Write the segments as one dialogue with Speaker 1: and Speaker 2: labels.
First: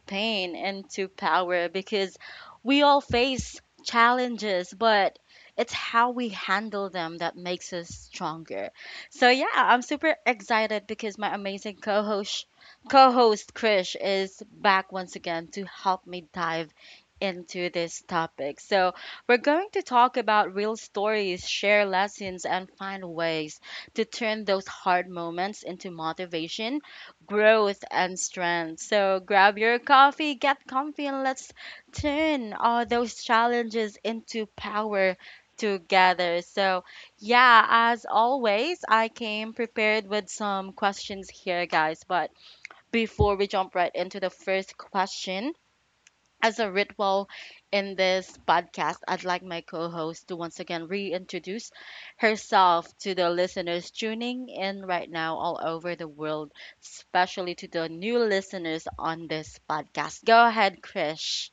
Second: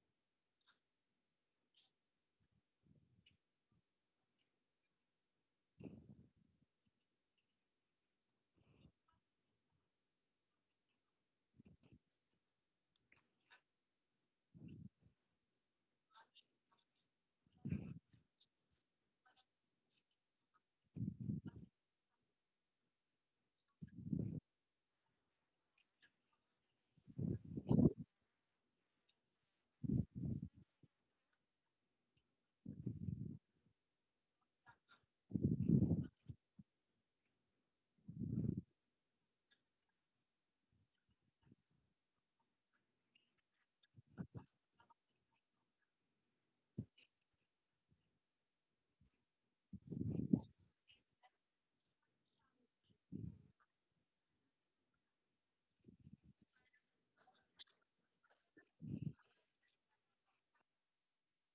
Speaker 1: pain into power because we all face challenges, but it's how we handle them that makes us stronger. So yeah, I'm super excited because my amazing co-host Krish is back once again to help me dive into this topic. So we're going to talk about real stories, share lessons, and find ways to turn those hard moments into motivation, growth, and strength. So grab your coffee, get comfy, and let's turn all those challenges into power together. So, yeah, as always, I came prepared with some questions here, guys. But before we jump right into the first question, as a ritual in this podcast, I'd like my co host to once again reintroduce herself to the listeners tuning in right now all over the world, especially to the new listeners on this podcast. Go ahead, Krish.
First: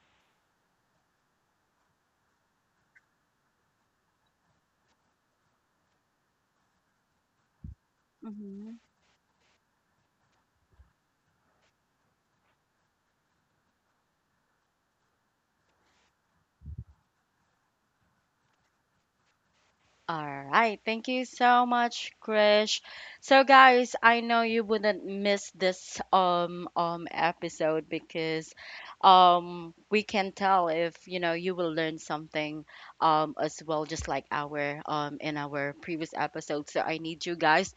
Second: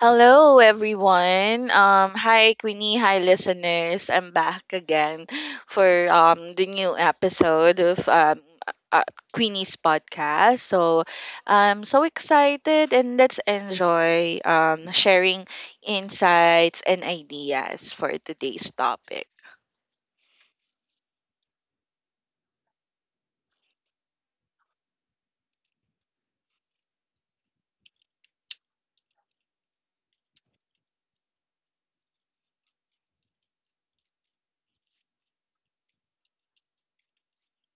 Speaker 2: Hello, everyone. Hi, Queenie. Hi, listeners. I'm back again for the new episode of
Speaker 1: Mm-hmm.
Speaker 2: uh, Queenie's podcast. So I'm so excited and let's enjoy sharing insights and ideas for today's topic.
Speaker 1: All right. Thank you so much, Krish. So guys, I know you wouldn't miss this episode because we can tell if you know you will learn something as well just like our in our previous episode. So I need you guys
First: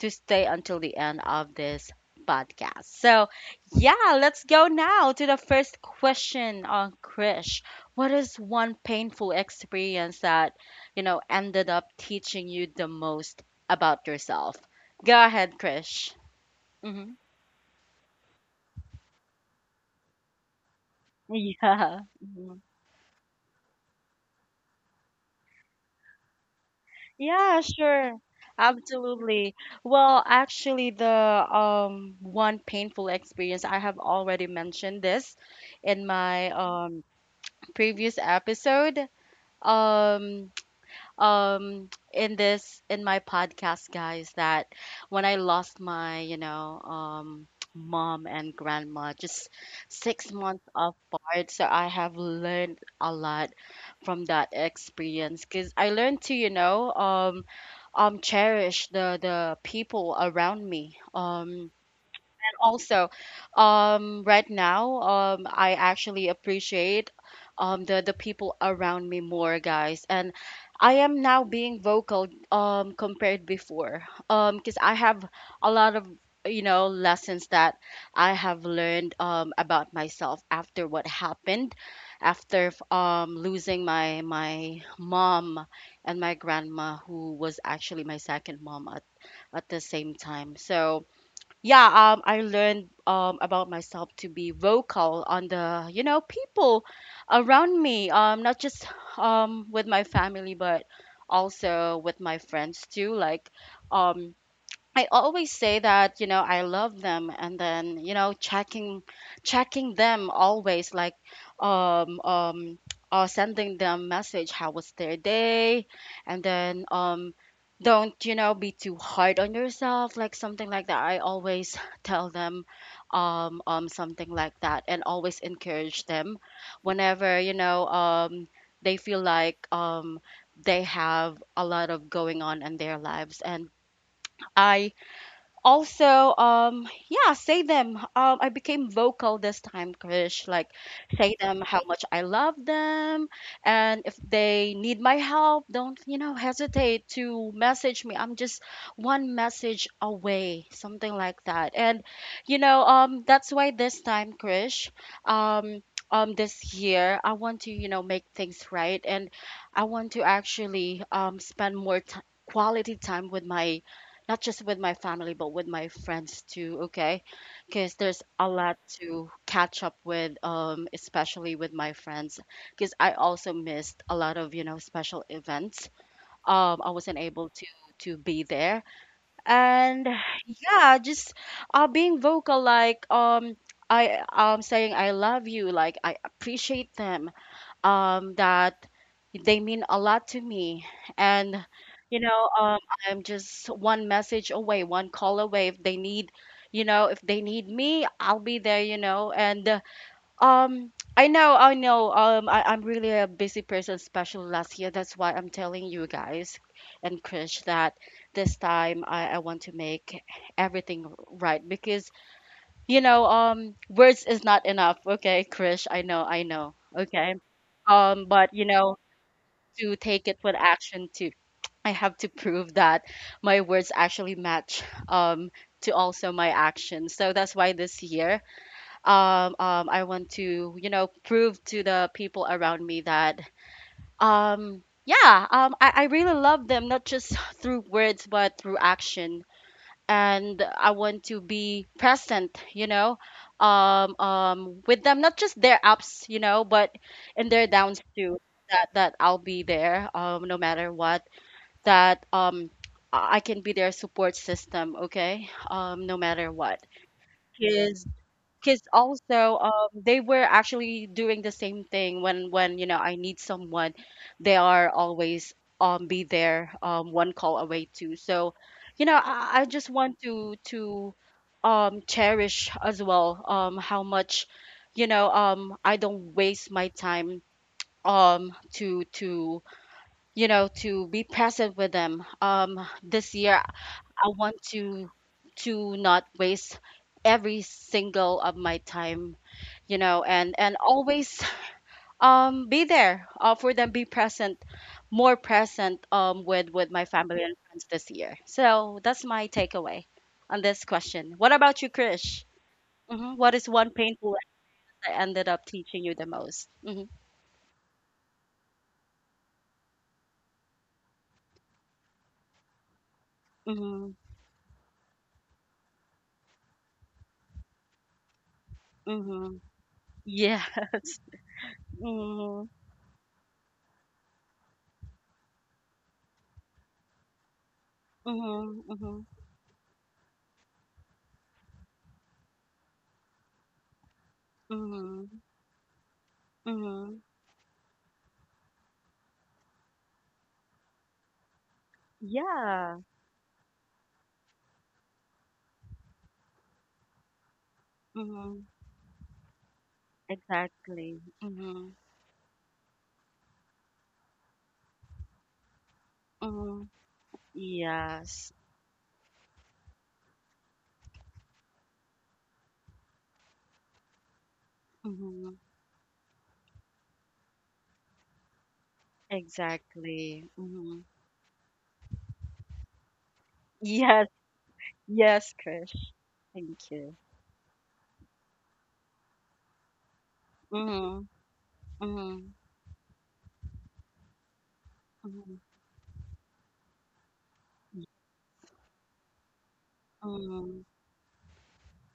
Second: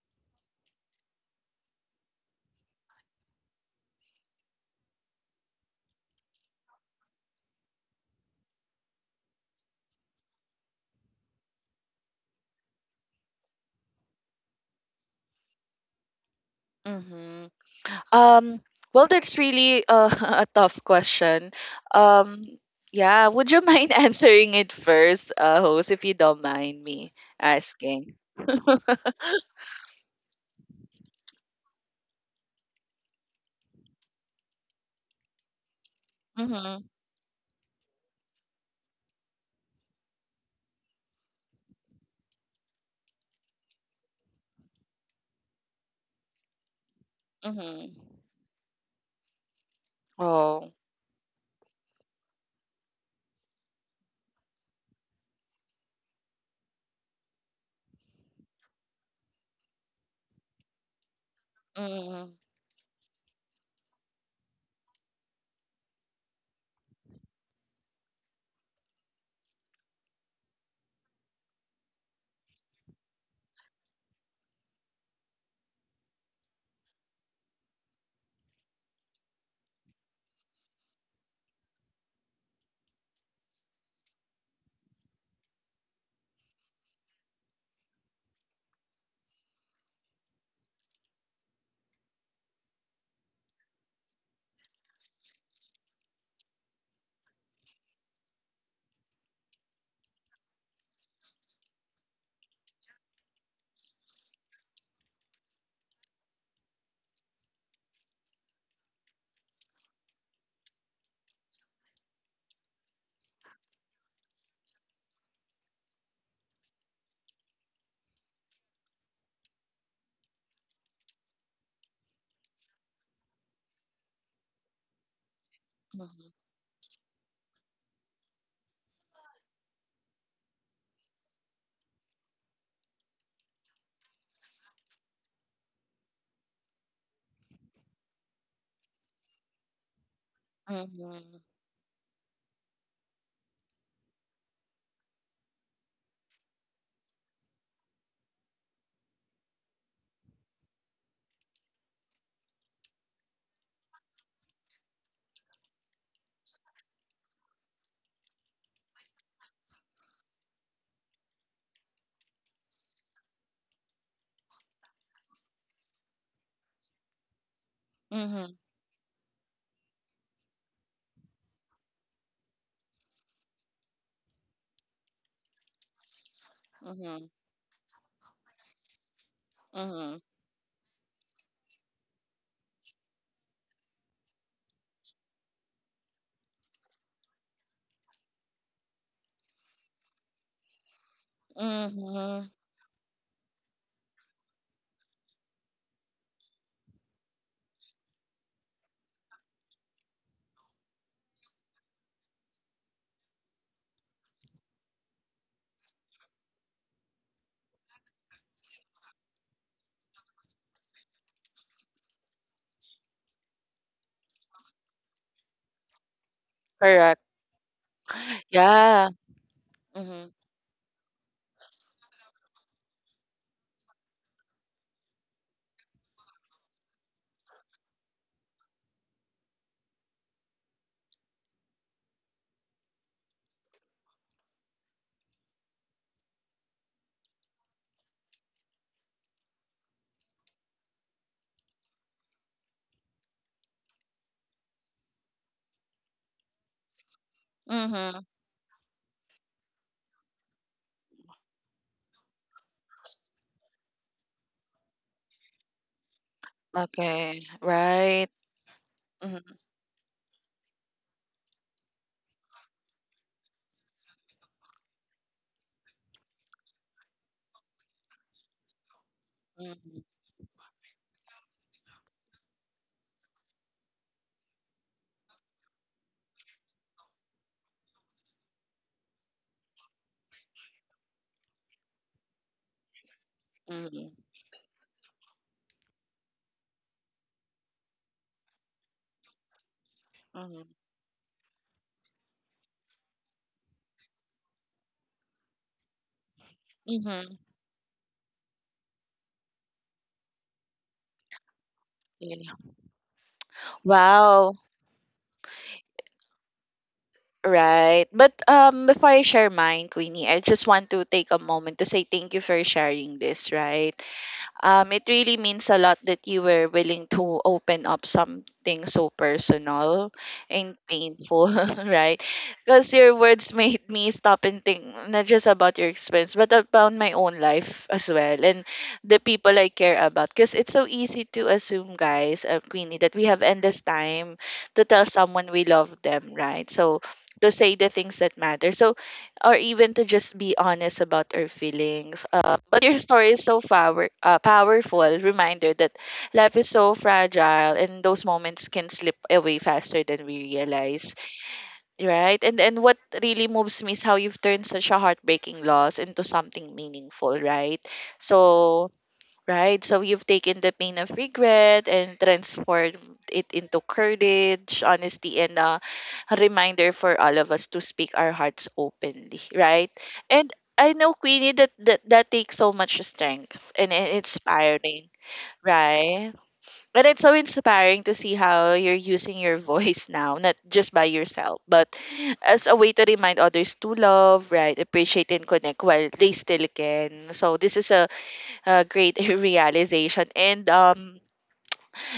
Speaker 1: to stay until the end of this podcast. So, yeah, let's go now to the first question on Krish. What is one painful experience that, you know, ended up teaching you the most about yourself? Go ahead, Krish. Hmm
Speaker 2: Mm-hmm. Um, well, that's really a tough question.
Speaker 1: Yeah.
Speaker 2: Um,
Speaker 1: Mhm.
Speaker 2: yeah, would you mind answering it first, host, if you don't mind me
Speaker 1: Yeah,
Speaker 2: asking?
Speaker 1: sure. Absolutely. Well, actually, the one painful experience, I have already mentioned this in my
Speaker 2: Mm-hmm,
Speaker 1: previous episode. Um in this, in my podcast, guys, that when I lost my, you know,
Speaker 2: mm-hmm.
Speaker 1: mom and grandma just 6 months
Speaker 2: Oh.
Speaker 1: apart, so I have learned a lot from that experience cuz I learned to, you know, cherish the people around me. Um
Speaker 2: Mm-hmm,
Speaker 1: Also, right now, I actually appreciate the people around me more, guys, and I am now being vocal, compared before, because I have a lot of, you know, lessons that I have learned about myself after what happened after losing my mom and my grandma, who was actually my second mom at the same time. So yeah, I learned about myself to be vocal on the, you know, people around me, not just with my family, but also with my friends too, like um I always say that, you know, I love them, and then, you know, checking them always, like um um sending them message how was their day, and then don't, you know, be too hard on yourself, like something like that, I always tell them, something like that, and always encourage
Speaker 2: mm-hmm,
Speaker 1: them whenever, you know, they feel like they have a lot of going on in their lives. And I also, yeah, say them, I became vocal this time, Krish, like, say
Speaker 2: mm-hmm,
Speaker 1: them how much I love them, and if they need my help, don't, you know, hesitate to message me. I'm just one message away, something like that. And, you know, that's why this time, Krish, um this year I want to, you know, make things right, and I want to actually spend more ti quality time with my, not just with my family, but with my friends too, okay? Because there's a lot to catch up with, especially with my friends. Because I also missed a lot of, you know, special events. I wasn't
Speaker 2: mm-hmm,
Speaker 1: able to be there. And
Speaker 2: mm-hmm,
Speaker 1: yeah, just being vocal, like, I, saying I love you, like I appreciate them, that they mean a lot to me. And, you
Speaker 2: mm-hmm.
Speaker 1: know, I'm just one message away, one call away. If they need, you know, if they need me, I'll be there, you know. And I know, I'm really a busy person, especially last year. That's why I'm telling you, guys, and Krish, that this time I want to make everything right because, you know, words is not enough. Okay, Krish, I know, I know.
Speaker 2: Correct.
Speaker 1: Okay. But you know,
Speaker 2: Yeah.
Speaker 1: to take
Speaker 2: Mm-hmm,
Speaker 1: it with action too. I have to prove that my words actually match um to also my actions. So that's why this year, I want to, you know, prove to the people around me that yeah, I really love them, not just through words but through action. And I want to be present, you know, with them, not just their ups, you know, but in their downs
Speaker 2: mm-hmm.
Speaker 1: too. That I'll be there, no matter what. That, I can be their support system, okay, no matter what.
Speaker 2: Okay.
Speaker 1: 'Cause
Speaker 2: Right.
Speaker 1: because
Speaker 2: Mm-hmm,
Speaker 1: also, they were actually doing the same thing when, you know, I need someone, they are always be there, one call away too. So, you know, I just
Speaker 2: mm-hmm,
Speaker 1: want to cherish as well how much, you know, I don't waste my time to you know, to be present with them. This year
Speaker 2: mm-hmm,
Speaker 1: I want to not waste every single of my time, you know, and
Speaker 2: mm-hmm.
Speaker 1: always be there, for them, be present, more present with my
Speaker 2: Mm-hmm.
Speaker 1: family and friends this year. So that's my takeaway on this question. What about you, Krish?
Speaker 2: Yeah.
Speaker 1: Mhm. What is one painful lesson
Speaker 2: Wow.
Speaker 1: that ended up teaching you the most? Hmm
Speaker 2: Right. But before I share mine, Queenie, I just want to take a moment to say thank you for sharing this, right?
Speaker 1: hmm
Speaker 2: It really means a lot that you were willing to open up something so
Speaker 1: hmm
Speaker 2: personal
Speaker 1: Yeah.
Speaker 2: and painful, right?
Speaker 1: Mm-hmm.
Speaker 2: Because your words made me stop and think not just about your experience, but about my own life as well and the
Speaker 1: Mm-hmm.
Speaker 2: people I care about. Because it's so easy to assume, guys, Queenie, that we have endless time to tell
Speaker 1: Mm-hmm.
Speaker 2: someone we love them, right? So
Speaker 1: Mm-hmm.
Speaker 2: to say the things that matter. So or even to just be honest about our feelings. But your
Speaker 1: Yeah.
Speaker 2: story is so powerful reminder that life is so fragile and those
Speaker 1: hmm
Speaker 2: moments can slip away faster than we realize,
Speaker 1: Exactly. Mm-hmm.
Speaker 2: right? And what really moves me is how you've turned such a heartbreaking loss into something
Speaker 1: Mm-hmm.
Speaker 2: meaningful, right?
Speaker 1: Yes.
Speaker 2: So right? So you've taken the pain of regret and transformed it into courage, honesty,
Speaker 1: Mm-hmm.
Speaker 2: and a reminder for all of us to speak our hearts openly, right?
Speaker 1: Exactly.
Speaker 2: And I
Speaker 1: Mm-hmm.
Speaker 2: know, Queenie, that takes so much strength and
Speaker 1: Yes.
Speaker 2: inspiring,
Speaker 1: Yes, Krish.
Speaker 2: right?
Speaker 1: Thank
Speaker 2: And
Speaker 1: you.
Speaker 2: it's so inspiring to see how you're using your voice now, not just by
Speaker 1: Mm-hmm.
Speaker 2: yourself, but
Speaker 1: Mm-hmm.
Speaker 2: as a way to remind others to love, right, appreciate, and
Speaker 1: Mm-hmm.
Speaker 2: connect while they still can. So this is a great realization. And
Speaker 1: Mm-hmm.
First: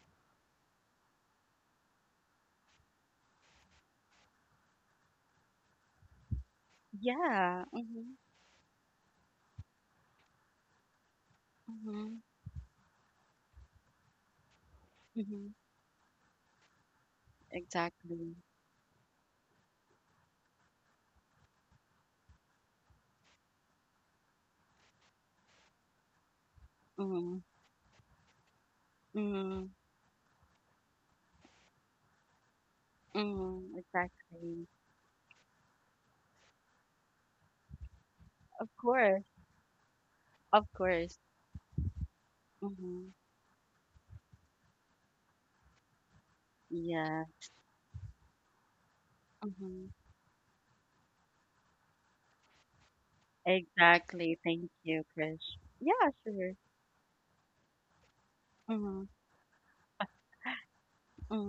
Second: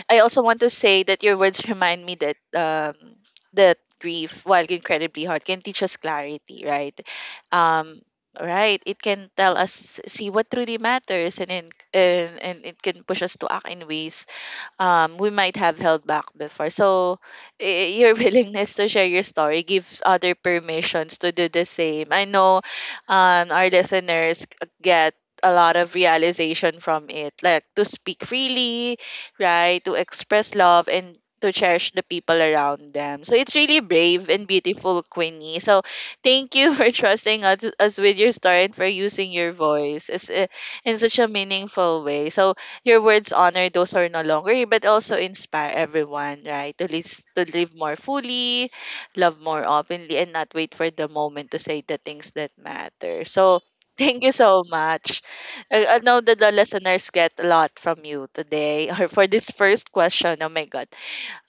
Speaker 2: I also want to say that your words remind me that that grief, while incredibly hard, can teach us clarity, right?
Speaker 1: Yeah.
Speaker 2: Um,
Speaker 1: Mm-hmm.
Speaker 2: right. It can tell us see what truly matters,
Speaker 1: Mm-hmm.
Speaker 2: and it can push us to act in ways we
Speaker 1: Mm-hmm.
Speaker 2: might have held back before. So your
Speaker 1: Exactly.
Speaker 2: willingness to share your story gives other permissions to do the same. I know our listeners get a lot of realization from it,
Speaker 1: Mm-hmm.
Speaker 2: like to speak freely,
Speaker 1: Mm-hmm.
Speaker 2: right, to express love and to cherish the people around them. So it's
Speaker 1: Mm-hmm.
Speaker 2: really brave and
Speaker 1: Exactly.
Speaker 2: beautiful, Queenie. So thank you for trusting us with your story
Speaker 1: Of
Speaker 2: and for
Speaker 1: course.
Speaker 2: using your voice as,
Speaker 1: Of
Speaker 2: in such
Speaker 1: course.
Speaker 2: a meaningful way. So your
Speaker 1: Mm-hmm.
Speaker 2: words honor those who are no longer here, but also inspire everyone, right?
Speaker 1: Yeah.
Speaker 2: To live more fully, love more
Speaker 1: Mm-hmm.
Speaker 2: openly, and not wait for the moment to say the things that matter. So, thank you
Speaker 1: Exactly.
Speaker 2: so
Speaker 1: Thank you,
Speaker 2: much.
Speaker 1: Krish.
Speaker 2: I
Speaker 1: Yeah,
Speaker 2: know that the
Speaker 1: sure.
Speaker 2: listeners get a lot from you today
Speaker 1: Mm-hmm.
Speaker 2: or for this first question. Oh my God.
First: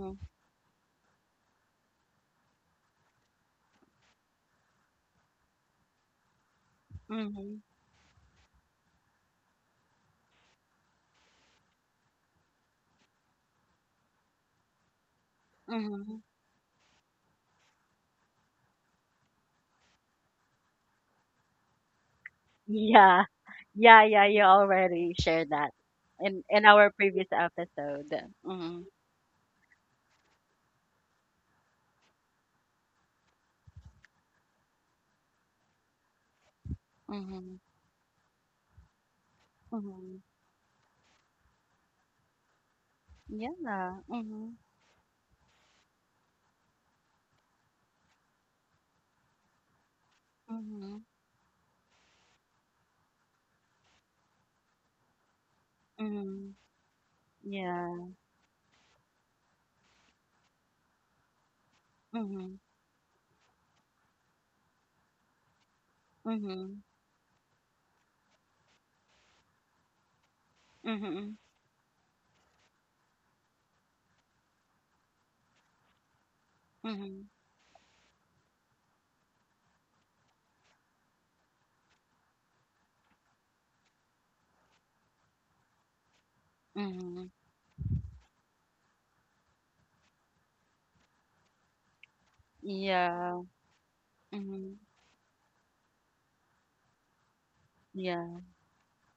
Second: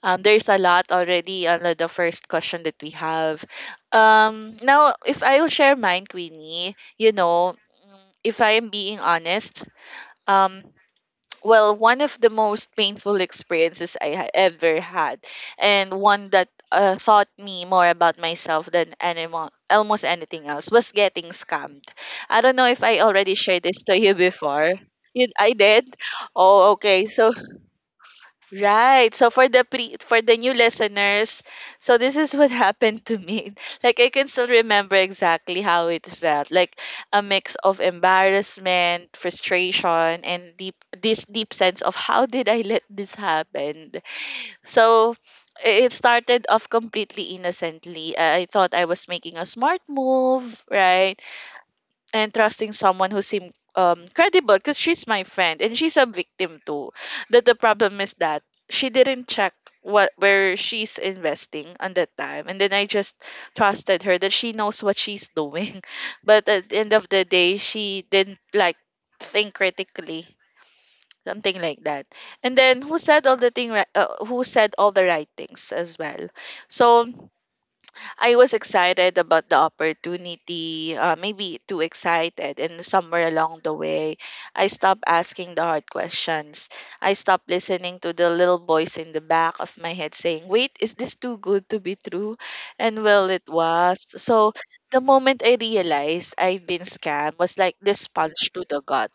Speaker 2: There's a lot already on the first question that we have. Now, if I will share mine, Queenie, you
Speaker 1: Mm-hmm.
Speaker 2: know, if I am being honest, um, well, one of the most painful experiences ever had, and
Speaker 1: Mm-hmm.
Speaker 2: one that taught me more about myself almost anything else, was getting scammed. I don't know if I
Speaker 1: Yeah.
Speaker 2: already shared this to
Speaker 1: Yeah,
Speaker 2: you
Speaker 1: yeah, you
Speaker 2: before.
Speaker 1: already
Speaker 2: You,
Speaker 1: shared
Speaker 2: I
Speaker 1: that
Speaker 2: did.
Speaker 1: in
Speaker 2: Oh,
Speaker 1: our
Speaker 2: okay.
Speaker 1: previous
Speaker 2: So
Speaker 1: episode. Mm-hmm.
Speaker 2: right. So for the new listeners, so this is what happened to me. Like I can still remember exactly how it felt. Like a
Speaker 1: Mm-hmm.
Speaker 2: mix of embarrassment,
Speaker 1: Mm-hmm.
Speaker 2: frustration, and deep sense of how did I let this happen?
Speaker 1: Yeah. Mm-hmm.
Speaker 2: So it started off completely innocently. I thought I was making a smart move,
Speaker 1: Mm-hmm.
Speaker 2: right? And trusting someone who seemed credible because she's my friend and she's a
Speaker 1: Mm-hmm.
Speaker 2: victim too. That the
Speaker 1: Yeah.
Speaker 2: problem is that she didn't check what where she's investing on that time
Speaker 1: Mm-hmm.
Speaker 2: and then I just trusted her that she knows what she's doing. But at the
Speaker 1: Mm-hmm.
Speaker 2: end of the day she didn't like think critically.
Speaker 1: Mm-hmm.
Speaker 2: Something like that. And then who said all the right things as well. So
Speaker 1: Mm-hmm.
Speaker 2: I was excited about the opportunity, maybe too excited. And somewhere along the way, I stopped asking the hard questions. I
Speaker 1: Mm-hmm.
Speaker 2: stopped listening to the little voice in the back of my head saying, wait, is this too good to be true? And well,
Speaker 1: Yeah.
Speaker 2: it was. So
Speaker 1: Mm-hmm.
Speaker 2: the moment I realized I'd been scammed was like this
Speaker 1: Yeah.
Speaker 2: punch to the gut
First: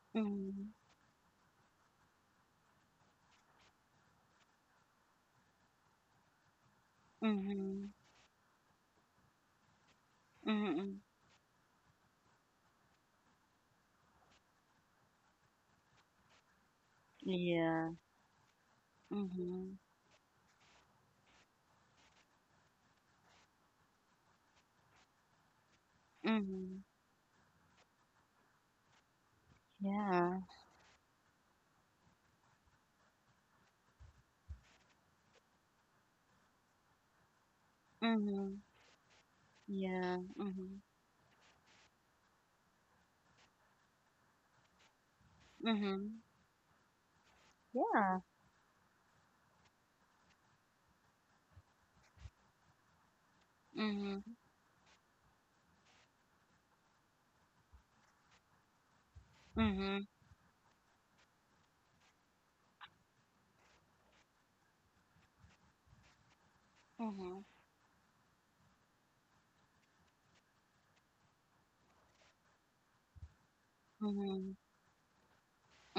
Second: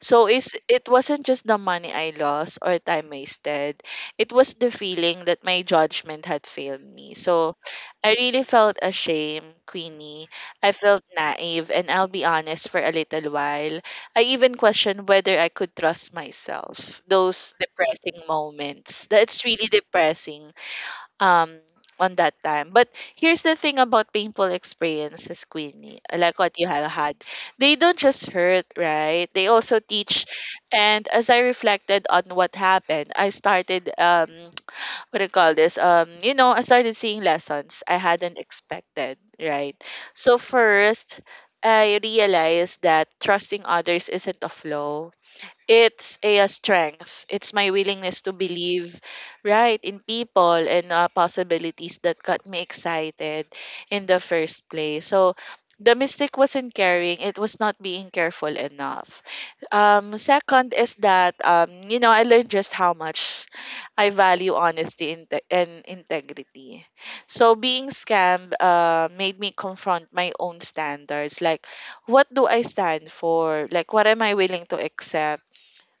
Speaker 2: so is
Speaker 1: Mm-hmm.
Speaker 2: it wasn't just the money I lost or time wasted. It was the feeling that my judgment had failed me. So
Speaker 1: Mm-hmm.
Speaker 2: I really felt ashamed, Queenie. I
Speaker 1: Mm-hmm.
Speaker 2: felt naive and I'll be honest for a little while. I even questioned whether I could trust myself. Those
Speaker 1: Yeah.
Speaker 2: depressing moments. That's really
Speaker 1: Mm-hmm.
Speaker 2: depressing um on that time. But here's the thing about painful experiences, Queenie, like what you
Speaker 1: Mm-hmm.
Speaker 2: have had. They don't just hurt, right? They also teach.
Speaker 1: Yeah.
Speaker 2: And as I reflected on what happened, I started what do you call this? You know, I started seeing lessons I hadn't
Speaker 1: Mm-hmm.
Speaker 2: expected, right?
Speaker 1: Yeah.
Speaker 2: So
Speaker 1: Mm-hmm.
Speaker 2: first I realized that trusting others isn't a flaw it's
Speaker 1: Mm-hmm.
Speaker 2: a strength. It's my willingness
Speaker 1: Yeah.
Speaker 2: to believe, right, in people and possibilities that got me excited in the
Speaker 1: Mm-hmm.
Speaker 2: first place. So the mistake wasn't caring; it was not being careful enough.
Speaker 1: Mm-hmm.
Speaker 2: Second is that you know, I learned just how much I value honesty and integrity.
Speaker 1: Mhm,
Speaker 2: So being scammed made me confront my own standards, like what do I stand for? Like, what am I
Speaker 1: mhm,
Speaker 2: willing to accept?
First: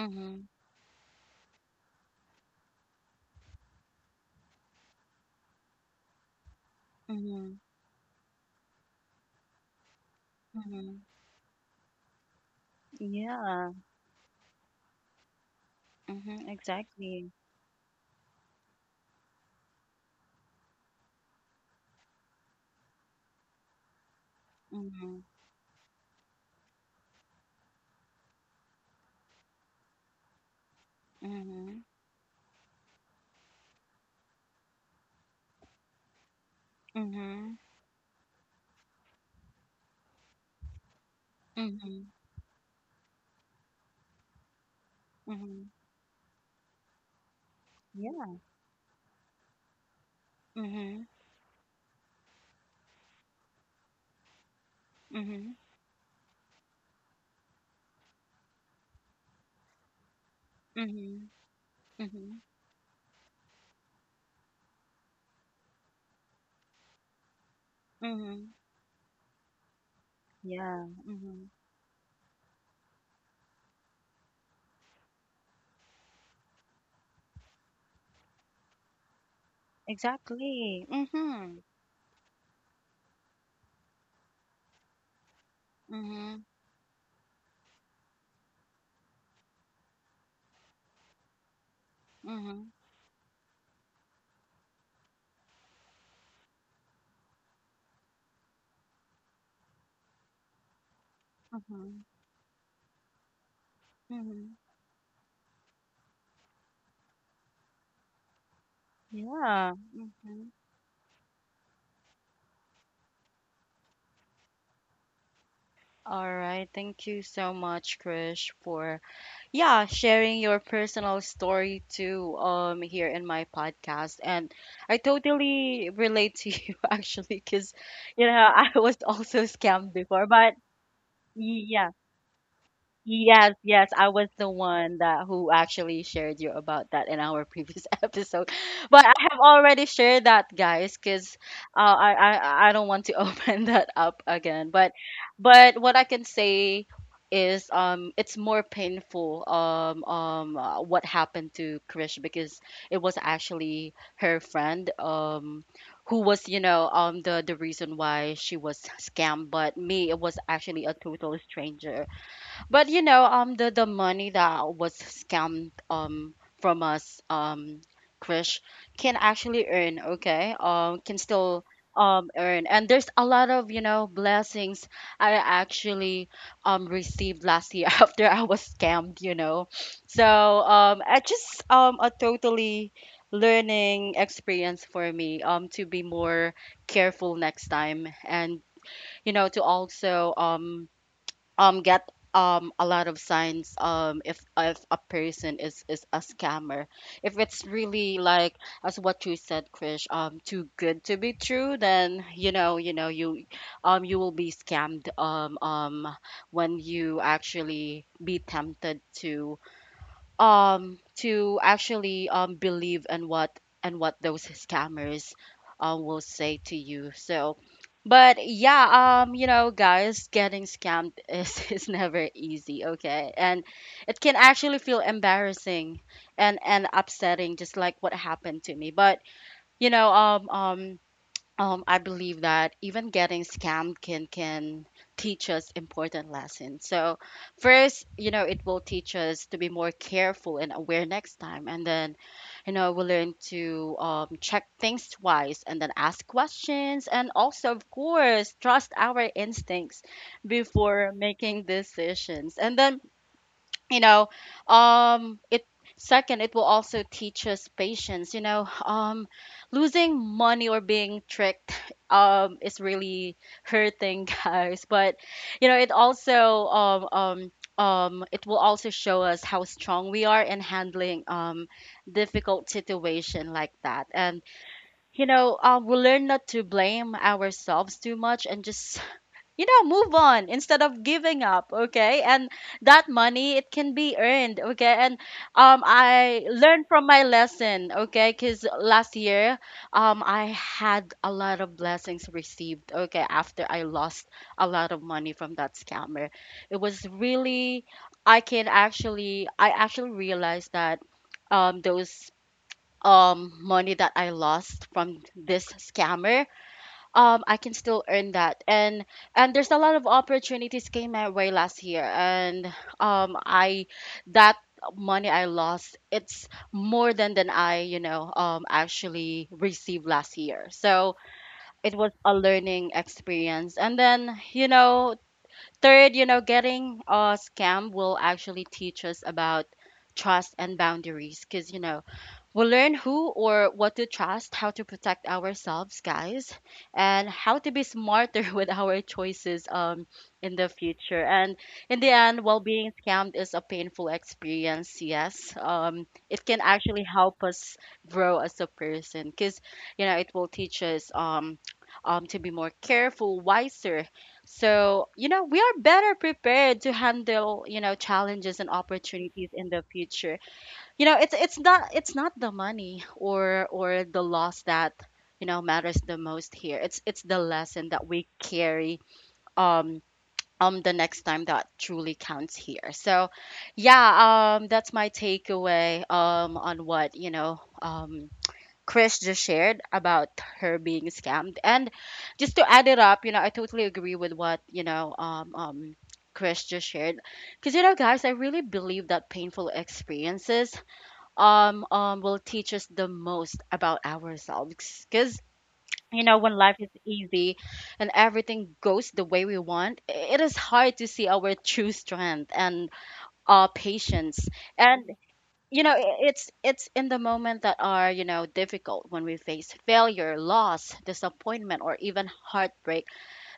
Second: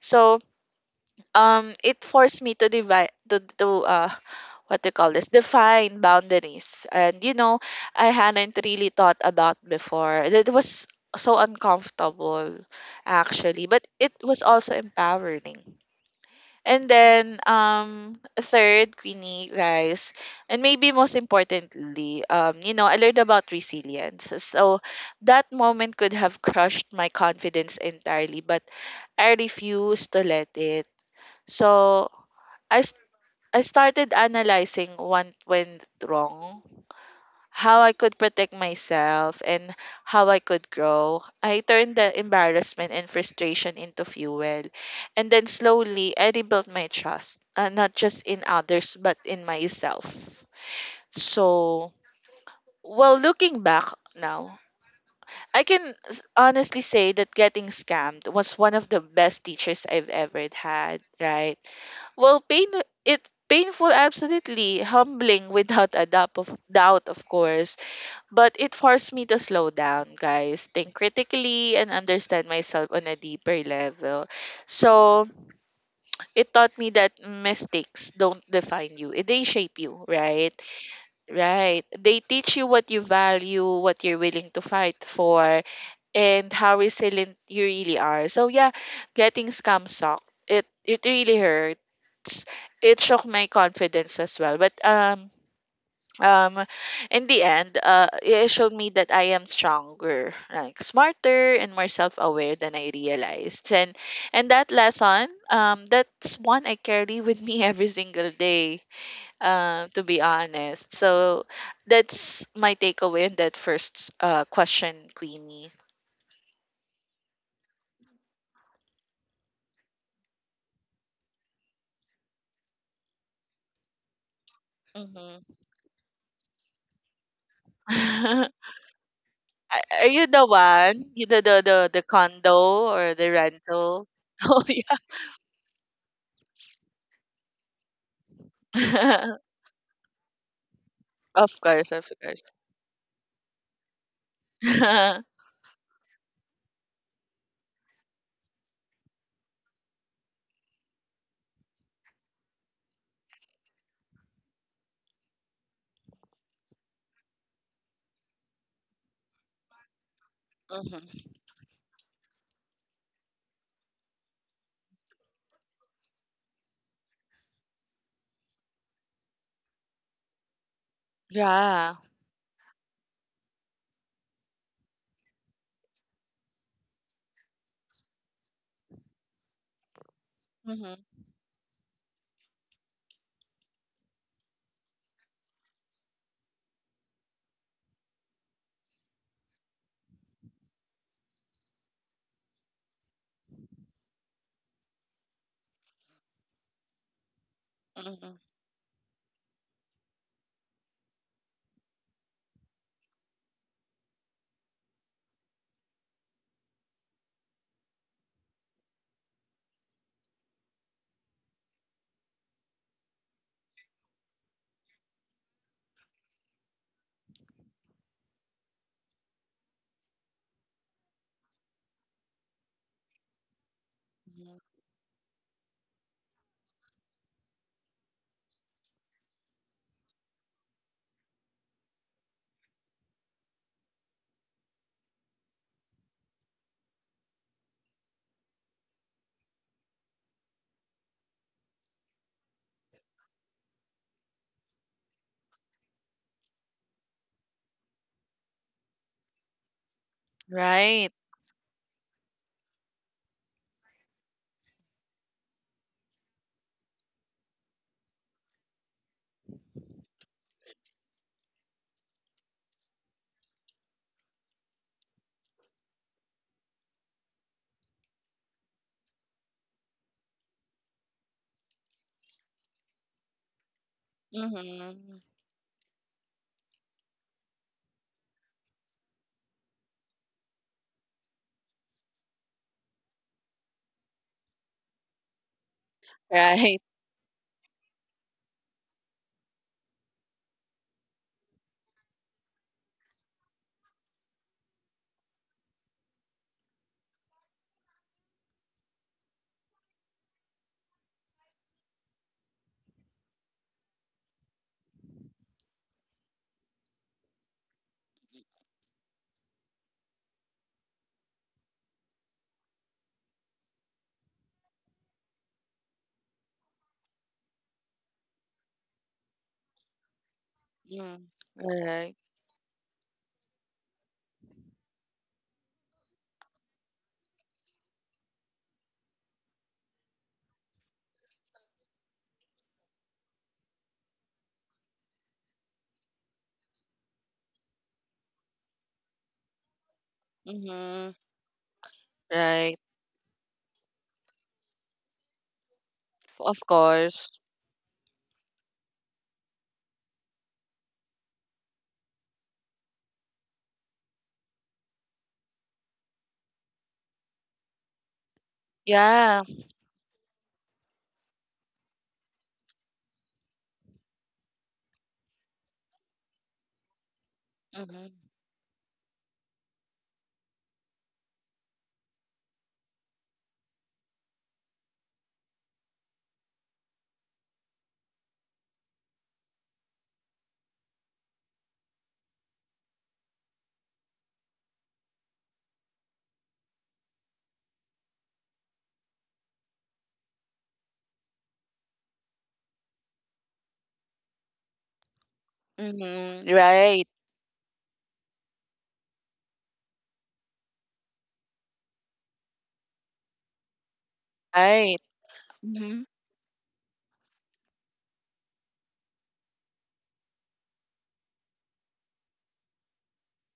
Speaker 2: So it forced me to divide to what they call this define boundaries and you
Speaker 1: mhm,
Speaker 2: know I hadn't really thought about before it was
Speaker 1: mhm.
Speaker 2: so uncomfortable actually
Speaker 1: Yeah.
Speaker 2: but it was also empowering.
Speaker 1: Mhm,
Speaker 2: And
Speaker 1: exactly.
Speaker 2: then third Queenie guys and maybe most importantly you know I learned about resilience. So
Speaker 1: Mhm,
Speaker 2: that moment could have crushed my confidence entirely but I refused to let it.
Speaker 1: mhm,
Speaker 2: So I, s- I started analyzing what went wrong,
Speaker 1: mhm,
Speaker 2: how I could protect myself, and how I could grow. I turned
Speaker 1: mhm,
Speaker 2: the embarrassment and frustration into fuel. And then
Speaker 1: mhm.
Speaker 2: slowly, I rebuilt my trust, not just
Speaker 1: Yeah.
Speaker 2: in others, but in myself.
Speaker 1: Mhm,
Speaker 2: So, well, looking back now,
Speaker 1: mhm,
Speaker 2: I can honestly say that getting scammed was one of the best teachers I've ever had,
Speaker 1: mhm,
Speaker 2: right? Well,
Speaker 1: mhm,
Speaker 2: painful absolutely, humbling without a doubt, of course.
Speaker 1: mhm.
Speaker 2: But it forced me to slow down, guys,
Speaker 1: Yeah.
Speaker 2: think
Speaker 1: Mhm.
Speaker 2: critically and understand myself on a deeper level. So it taught me that mistakes don't define you. They shape you, right?
Speaker 1: Exactly. Mhm,
Speaker 2: Right. They teach you what you value, what you're willing to fight for,
Speaker 1: mhm,
Speaker 2: and how resilient you really are. So yeah, getting scam sucked. It really hurts.
Speaker 1: mhm,
Speaker 2: It shook my confidence as well. But um in the end, it showed me that I am stronger, like smarter and more
Speaker 1: mhm,
Speaker 2: self aware than I realized. And
Speaker 1: mhm.
Speaker 2: that lesson, that's one I carry with me every single day,
Speaker 1: Yeah.
Speaker 2: To be
Speaker 1: Mhm.
Speaker 2: honest. So that's my takeaway in that first question, Queenie.
Speaker 1: All right. Thank you so much, Krish, for, yeah, sharing your personal story too here in my podcast. And I
Speaker 2: Mm-hmm.
Speaker 1: totally relate to you actually cuz, you know, I was also scammed
Speaker 2: Are you
Speaker 1: before,
Speaker 2: the
Speaker 1: but
Speaker 2: one? You the condo or the
Speaker 1: yes, yes,
Speaker 2: rental?
Speaker 1: I was the
Speaker 2: Oh yeah.
Speaker 1: one that who actually shared you about that in our previous episode. But I have already shared that, guys, because
Speaker 2: Of course, of course.
Speaker 1: I don't want to open that up again.
Speaker 2: Hmm.
Speaker 1: But what I can say is, it's more painful, what happened to Krish because it was actually her friend who was, you know, the reason why she was scammed. But me, it was actually a total stranger. But you know, the money that was scammed from us, Krish can actually earn, okay? Can still
Speaker 2: Yeah.
Speaker 1: earn, and there's a lot of, you know, blessings I actually received last year after I was scammed, you know. So,
Speaker 2: Hmm.
Speaker 1: I just, a totally learning experience for me to be more careful next time. And you know, to also get, a lot of signs, if, a person is a scammer. If it's
Speaker 2: Hmm.
Speaker 1: really
Speaker 2: Hmm.
Speaker 1: like, as what you said, Krish, too good to be true, then, you know, you know you, you will be scammed, when you actually be tempted to, actually believe in what, and what those scammers will say to you. So but yeah, you know, guys, getting scammed is is never easy, okay, and it can actually feel embarrassing and upsetting, just like what happened to me. But you know, I believe that even getting scammed can teach us important lessons. So first, you know, it will teach us to be more careful and aware next time, and then, you know, we'll learn to, check things twice, and then ask questions, and also, of course, trust our instincts
Speaker 2: Right.
Speaker 1: before making decisions. And then, you know, it second, it will also teach us patience. You know, losing money or being tricked is really hurting, guys. But you know, it also, it will also show us how strong we are in handling difficult situation like that. And
Speaker 2: Hmm.
Speaker 1: you know, we learn not to blame ourselves too much and just, you know, move on instead of giving up, okay? And that money, it can be earned, okay? And I
Speaker 2: Right.
Speaker 1: learned from my lesson, okay? Because last year, I had a lot of blessings received, okay? After I lost a lot of money from that scammer, it was I actually realized that those money that I lost from this scammer I can still earn that, and there's a lot of opportunities came my way last year. And I that money I lost, it's more than I, actually received last year. So
Speaker 2: Mm.
Speaker 1: it was
Speaker 2: Right.
Speaker 1: a learning experience. And then, you know, third, you know, getting a scam will actually teach us about trust and boundaries, because, you know, we'll learn who or what to trust, how to protect ourselves, guys, and how to be smarter with our choices in the
Speaker 2: Hmm.
Speaker 1: future. And in the end, well,
Speaker 2: Right.
Speaker 1: being scammed is a painful experience, yes. It
Speaker 2: Of
Speaker 1: can actually
Speaker 2: course.
Speaker 1: help us grow as a person because, you know, it will teach us to be more careful, wiser. So, you know, we are better prepared to handle, you know, challenges and
Speaker 2: Yeah.
Speaker 1: opportunities in the future. You know, it's not, it's not the money or the loss that, you know, matters the most here. It's the lesson that we
Speaker 2: Hmm.
Speaker 1: carry um the next time that truly counts here. So yeah, that's my takeaway on what, Chris just shared about her being scammed. And just to add it up, you know, I totally agree with what, Chris just shared. Because, you know, guys, I really believe that painful experiences will teach us the most about ourselves. Because, you know,
Speaker 2: Hmm.
Speaker 1: when life is
Speaker 2: Right.
Speaker 1: easy and everything goes the way we want, it is hard to see our true strength and patience.
Speaker 2: Right.
Speaker 1: And, you know,
Speaker 2: Hmm.
Speaker 1: it's in the moment that are, you know, difficult, when we face failure, loss, disappointment, or even heartbreak,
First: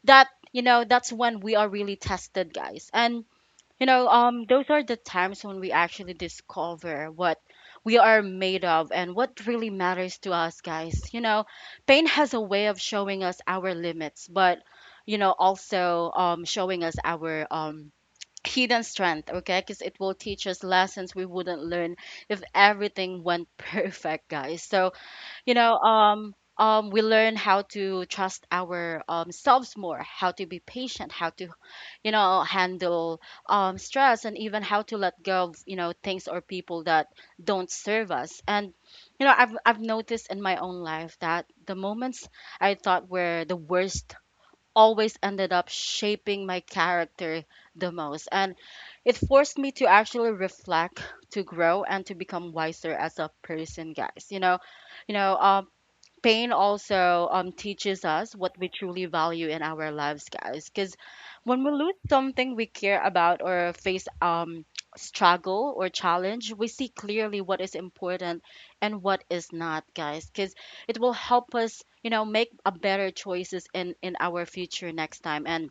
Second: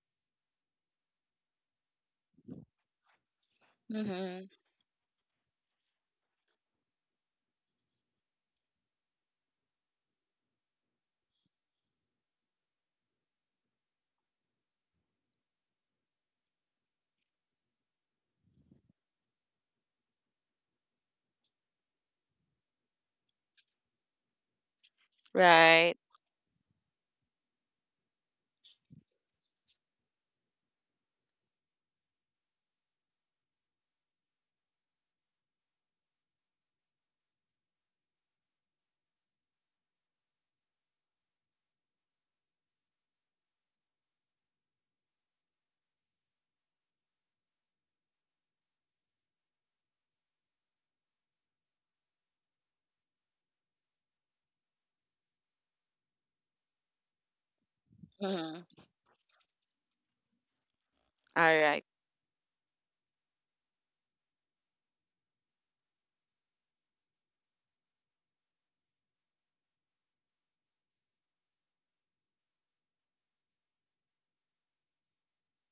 Speaker 1: that, you know, that's when we are really tested, guys. And, you know,
Speaker 2: Hmm.
Speaker 1: those are the times when we actually discover what we are made of and what really matters to us, guys. You know, pain has a way of showing us our limits, but, you know, also showing us our hidden strength. Okay, because it will teach us lessons we wouldn't learn if everything went perfect, guys. So, you know,
Speaker 2: Right.
Speaker 1: um. We learn how to trust our selves more, how to be patient, how to, you know, handle stress, and even how to let go of, you know, things or people that don't serve us. And, you know, I've noticed in my own life that the moments I thought were the worst always ended up shaping my character the most. And it forced me to actually reflect, to grow, and to become wiser as a person, guys. You know, you know um pain also teaches us what
Speaker 2: Hmm.
Speaker 1: we truly value in our lives, guys. Because
Speaker 2: All
Speaker 1: when we
Speaker 2: right.
Speaker 1: lose something we care about or face struggle or challenge, we see clearly what is important and what is not, guys. Because it will help us, you know, make a better choices in our future next time, and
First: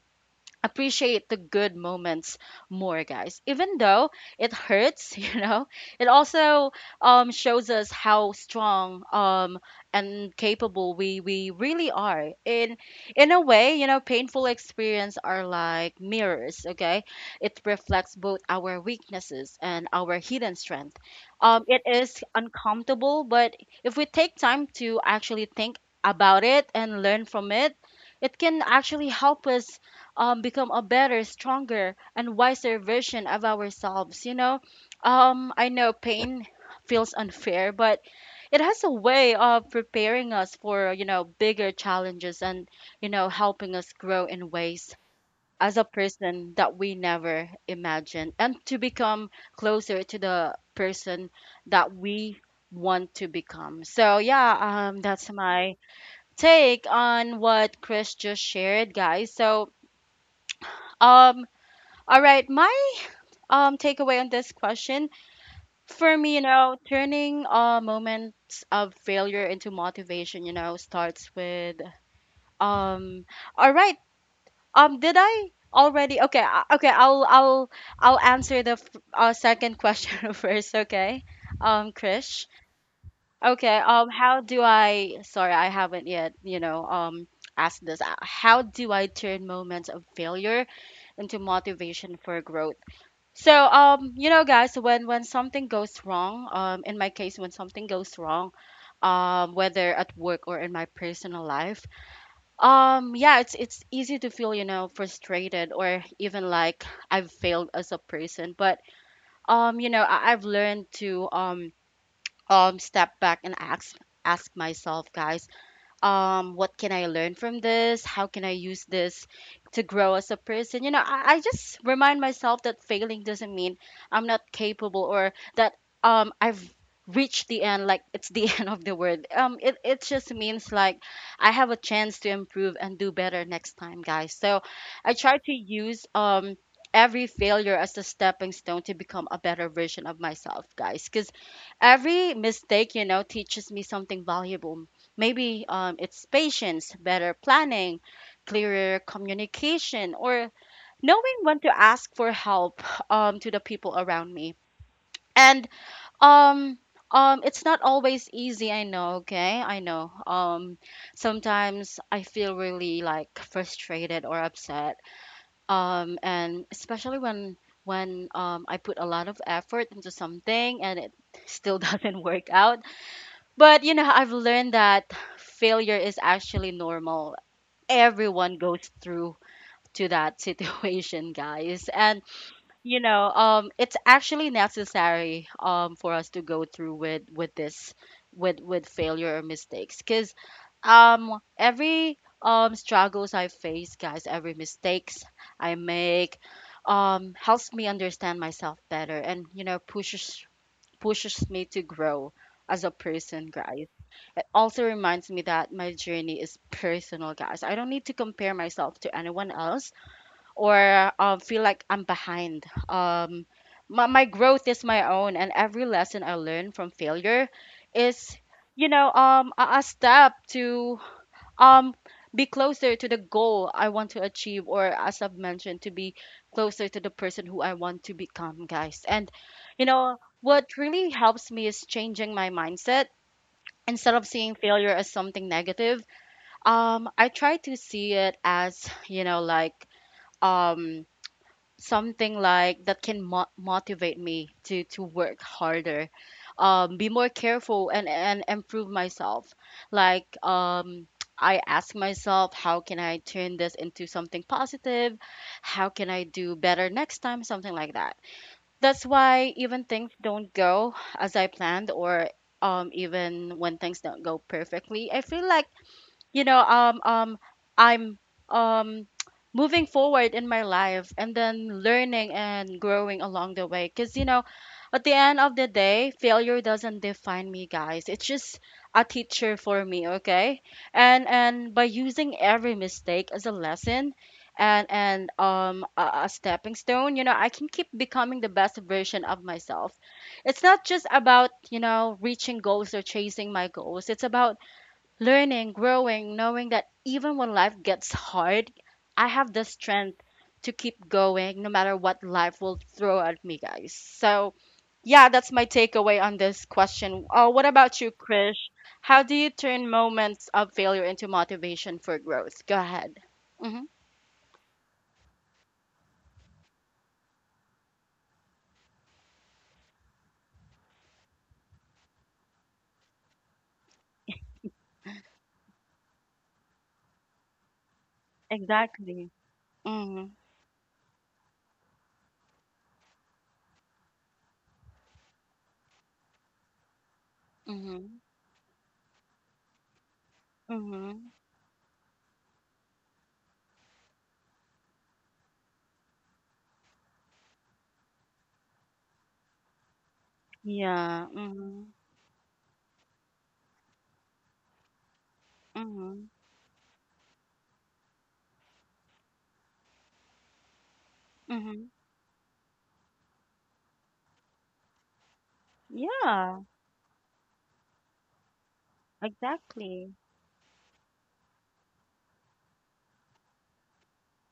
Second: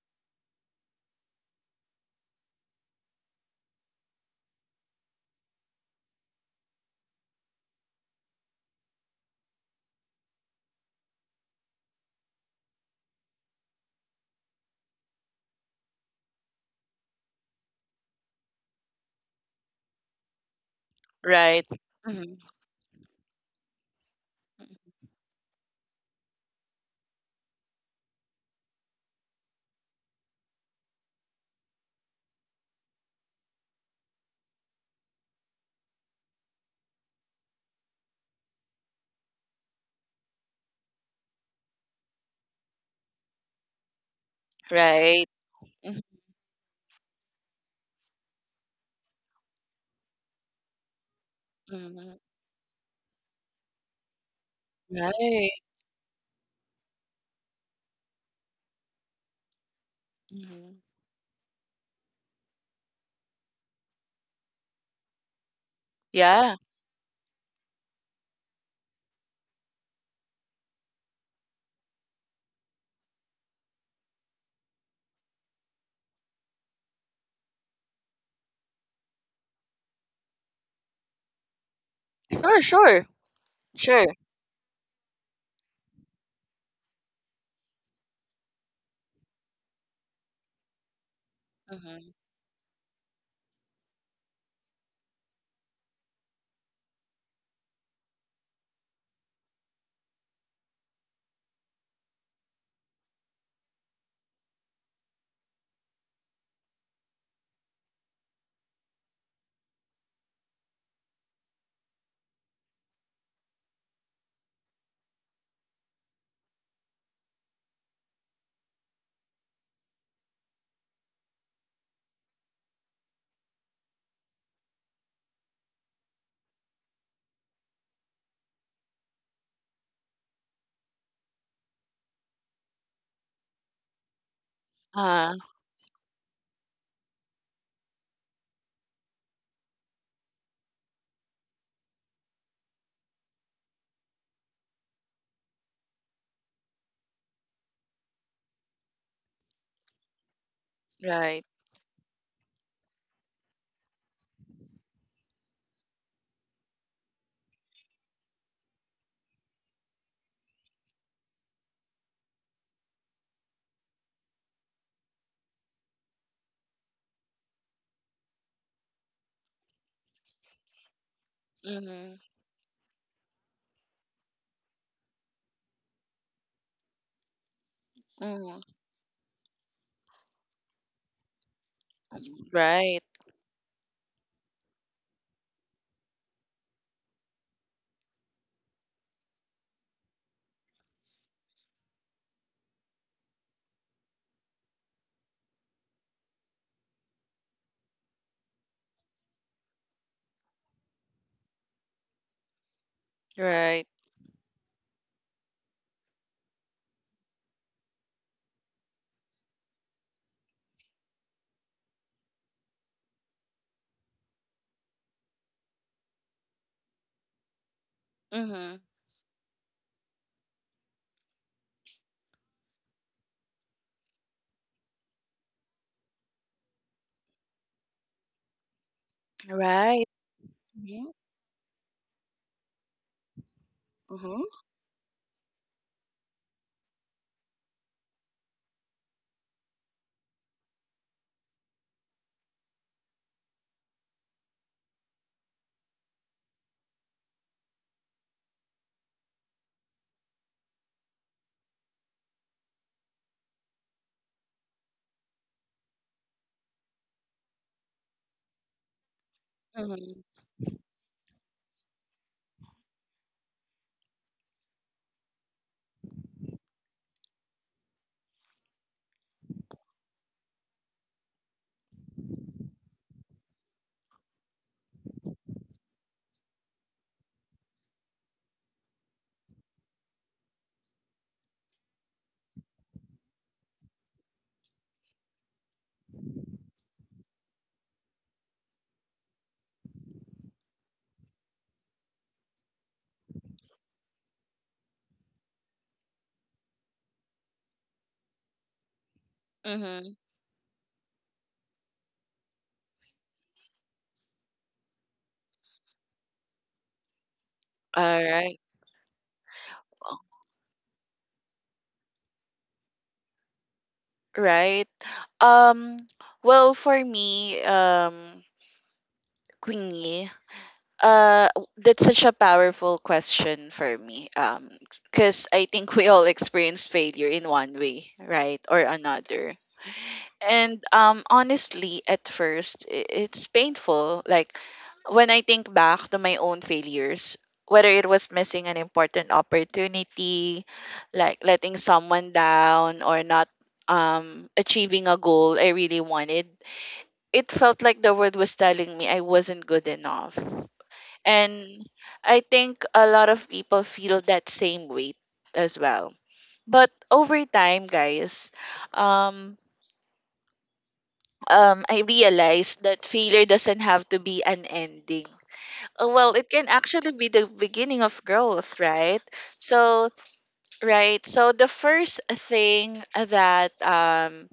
Speaker 1: appreciate the good moments more, guys, even though it hurts. You know, it also shows us how strong and capable we really are. In a way, you know, painful experience are like mirrors, okay. It reflects both our weaknesses and our hidden strength.
Speaker 2: Right.
Speaker 1: It is
Speaker 2: Hmm.
Speaker 1: uncomfortable, but if we take time to actually think about it and learn from it, it can actually help us become a better, stronger, and wiser version of ourselves. You know, I know pain feels unfair, but it has a way of preparing us for, you know, bigger challenges, and, you know, helping us grow in ways
Speaker 2: Right.
Speaker 1: as a person that we never imagined, and to become closer to the person that
Speaker 2: Mhm.
Speaker 1: we want to become. So yeah, that's
Speaker 2: Right.
Speaker 1: my take on what Chris just shared, guys. So,
Speaker 2: Mhm.
Speaker 1: um all right, my takeaway on this question, for me, you
Speaker 2: Yeah.
Speaker 1: know, turning moments of failure into motivation, you know, starts with um all right, did I already okay, okay, I'll answer the second question first, okay? Um, Krish.
Speaker 2: Sure, sure.
Speaker 1: Okay,
Speaker 2: Sure.
Speaker 1: how do I, sorry, I haven't yet, you know, asked this. How do I turn moments of failure into
Speaker 2: Mhm.
Speaker 1: motivation for growth? So, you know, guys, when something goes wrong, in my case, when something goes wrong, whether at work or in my personal life, yeah, it's easy to feel, you know, frustrated, or even like I've failed as a person. But you know, I've learned to step back and ask, myself, guys, what can I learn from this? How can I use this to grow as a person? You know, I just remind myself that failing doesn't mean I'm not capable, or that I've reached the end, like it's the end of the world. It just means like I have a chance to improve and do better next time, guys. So I
Speaker 2: Ah,
Speaker 1: try to use every failure as a stepping stone to become a better version of myself, guys. Because every mistake, you know, teaches me something valuable. Maybe it's patience, better planning, clearer communication, or knowing
Speaker 2: right.
Speaker 1: when to ask for help to the people around me. And, um, it's not always easy, I know, okay? I know. Sometimes I feel really like frustrated or upset. And especially when I put a lot of effort into something, and it still
Speaker 2: Mhm.
Speaker 1: doesn't work out. But you know, I've learned that failure is actually normal. Everyone
Speaker 2: Mhm.
Speaker 1: goes through to that situation, guys. And you
Speaker 2: Right.
Speaker 1: know, it's actually necessary for us to go through with this, with failure or mistakes. Cuz every struggles I face, guys, every mistakes I make helps me understand myself better, and, you know, pushes, me to grow as a person, guys.
Speaker 2: Right.
Speaker 1: It also reminds me that my journey is personal, guys. I don't need to compare myself to anyone else, or feel like I'm behind. My growth is my own, and every lesson I learn from failure is,
Speaker 2: Mhm.
Speaker 1: you know, a, step to um be closer to the goal I want to achieve, or, as I've mentioned, to be closer to the person who I want to become, guys. And, you
Speaker 2: Right.
Speaker 1: know, what really
Speaker 2: Mhm.
Speaker 1: helps me is changing my mindset. Instead of
Speaker 2: Mhm.
Speaker 1: seeing failure as something negative, I try to see it as, you know, like um something like that can motivate me to work harder, be more careful, and improve myself. Like, I ask myself, how can I turn this into something positive? How can I do better next time? Something like that. That's why even things
Speaker 2: Mhm.
Speaker 1: don't go as I planned, or even when things don't go perfectly, I feel like, you know um um I'm um moving forward in my life, and then learning and growing along the way. Because, you know, at the end of the day, failure doesn't define me, guys. It's just a teacher for me, okay. And by using every mistake as a lesson, and a stepping stone, you know, I can keep becoming the best version of myself. It's not just about, you know, reaching goals or chasing my goals. It's about learning, growing, knowing that even when life gets hard, I have the
Speaker 2: Mhm.
Speaker 1: strength to keep going, no matter what life will throw at me, guys. So yeah, that's my takeaway on this question. What about you,
Speaker 2: All right.
Speaker 1: Krish? How do you turn
Speaker 2: Oh,
Speaker 1: moments of failure into motivation for growth? Go ahead. Mm-hmm.
Speaker 2: right. Um, well, for me, Queenie, that's such a powerful question for me. Because I think we all experience failure in one way, right, or
Speaker 1: Exactly.
Speaker 2: another.
Speaker 1: Mm-hmm.
Speaker 2: And honestly, at first, it's painful. Like when I think back to my own failures, whether it
Speaker 1: Mm-hmm.
Speaker 2: was missing an important opportunity,
Speaker 1: Mm-hmm.
Speaker 2: like letting someone down, or not achieving a goal I really wanted, it felt like the world was telling me I wasn't good enough.
Speaker 1: Yeah.
Speaker 2: And
Speaker 1: Mm-hmm.
Speaker 2: I think a lot of people feel that same weight as well.
Speaker 1: Mm-hmm.
Speaker 2: But over time, guys, um,
Speaker 1: Mm-hmm.
Speaker 2: I realized that failure doesn't have to be an ending. Well, it
Speaker 1: Yeah.
Speaker 2: can actually be the beginning of growth, right? So,
Speaker 1: Exactly.
Speaker 2: right. So the first thing that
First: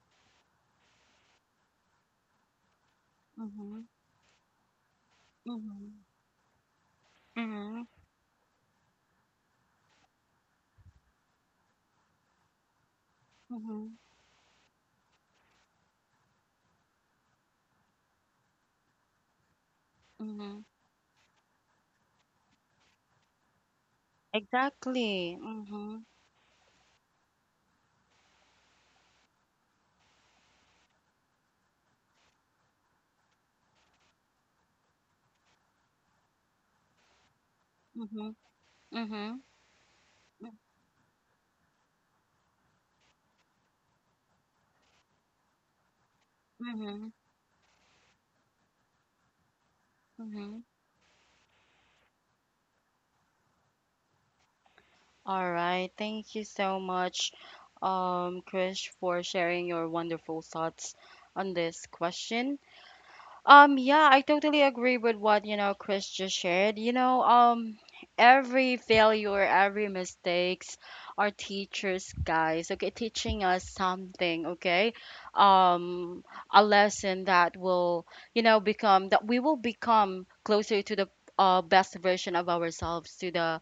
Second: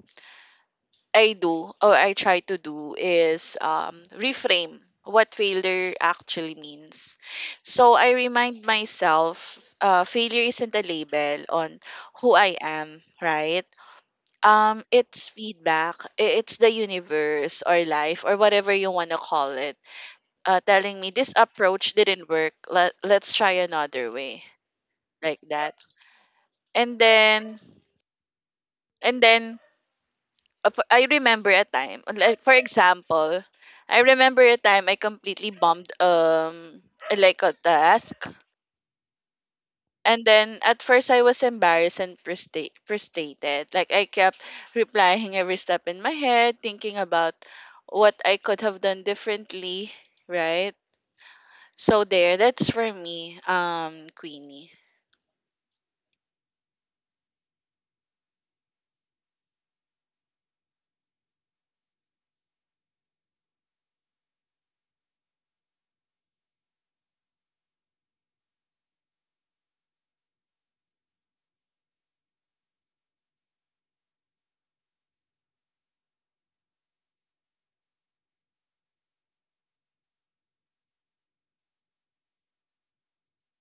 Speaker 2: I do or I try to do is
Speaker 1: Mm-hmm.
Speaker 2: reframe what
Speaker 1: Mm-hmm.
Speaker 2: failure actually means. So I remind myself, failure isn't a label on who I am, right?
Speaker 1: Mhm,
Speaker 2: It's feedback. It's the universe or life or whatever you want to call it,
Speaker 1: mhm.
Speaker 2: telling me this approach didn't work. Let's try another way,
Speaker 1: Exactly.
Speaker 2: like that.
Speaker 1: Mhm,
Speaker 2: And then, and then I remember a time, for example, I remember a time I completely bombed like a task.
Speaker 1: mhm, mhm,
Speaker 2: And
Speaker 1: mm,
Speaker 2: then at first I was embarrassed and frustrated. Like I kept replying every step in my head, thinking
Speaker 1: mhm,
Speaker 2: about what I could have done differently,
Speaker 1: mhm.
Speaker 2: right? So there, that's for me, Queenie.
Speaker 1: All right, thank you so much, Krish, for sharing your wonderful thoughts on this question. Yeah, I totally agree with what, you know, Chris just shared. You know, every failure, every mistakes are teachers, guys, okay, teaching us something, okay? Um, a lesson that will, you know, become that we will become closer to the best version of ourselves, to the,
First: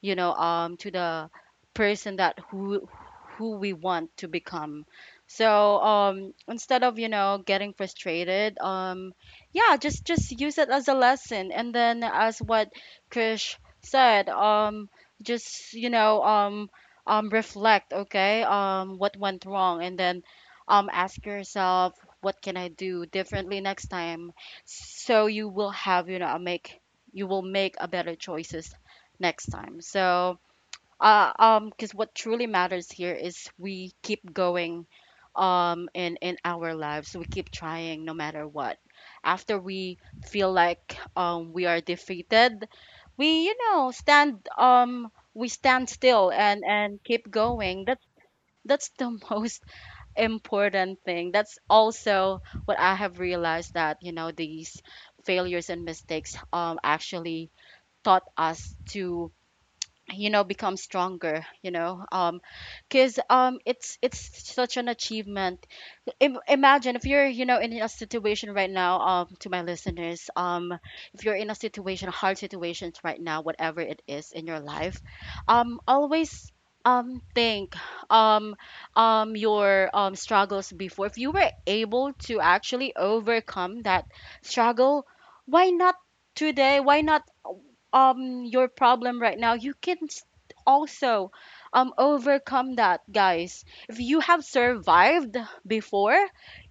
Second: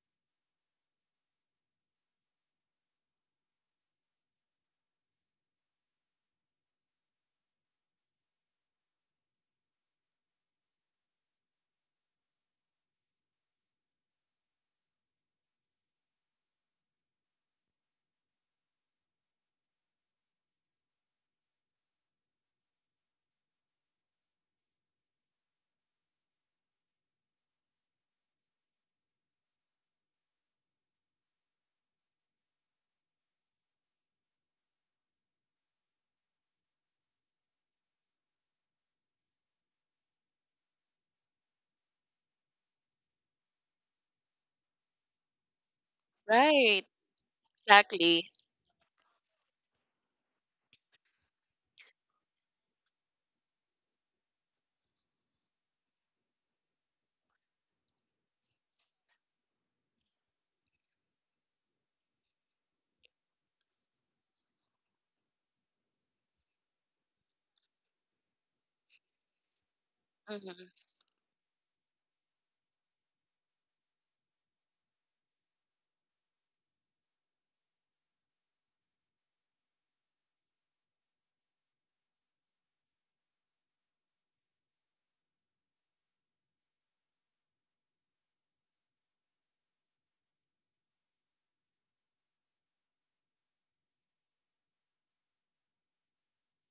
Speaker 1: to the person that who we want to become. So instead of, you know, getting frustrated, yeah, just use it as a lesson, and then as what Krish said, just you know, reflect, okay, what went wrong. And then ask yourself, what can I do differently next time? So you will have, you know, a make you will make a better choices next time. Because what truly matters here is we keep going, in our lives. We keep trying no matter what. After we feel like we are defeated, we stand we stand still and
Speaker 2: Right.
Speaker 1: and keep going. That's
Speaker 2: Exactly.
Speaker 1: the most important thing. That's also what I have realized, that you know these failures and mistakes actually taught us to you know become stronger, you know, because it's such an achievement. Imagine if you're, you know, in a situation right now, to my listeners,
Speaker 2: hmm
Speaker 1: if you're in a situation, hard situations right now, whatever it is in your life, always think um your struggles before. If you were able to actually overcome that struggle, why not today? Why not your problem right now? You can also overcome that, guys. If you have survived before,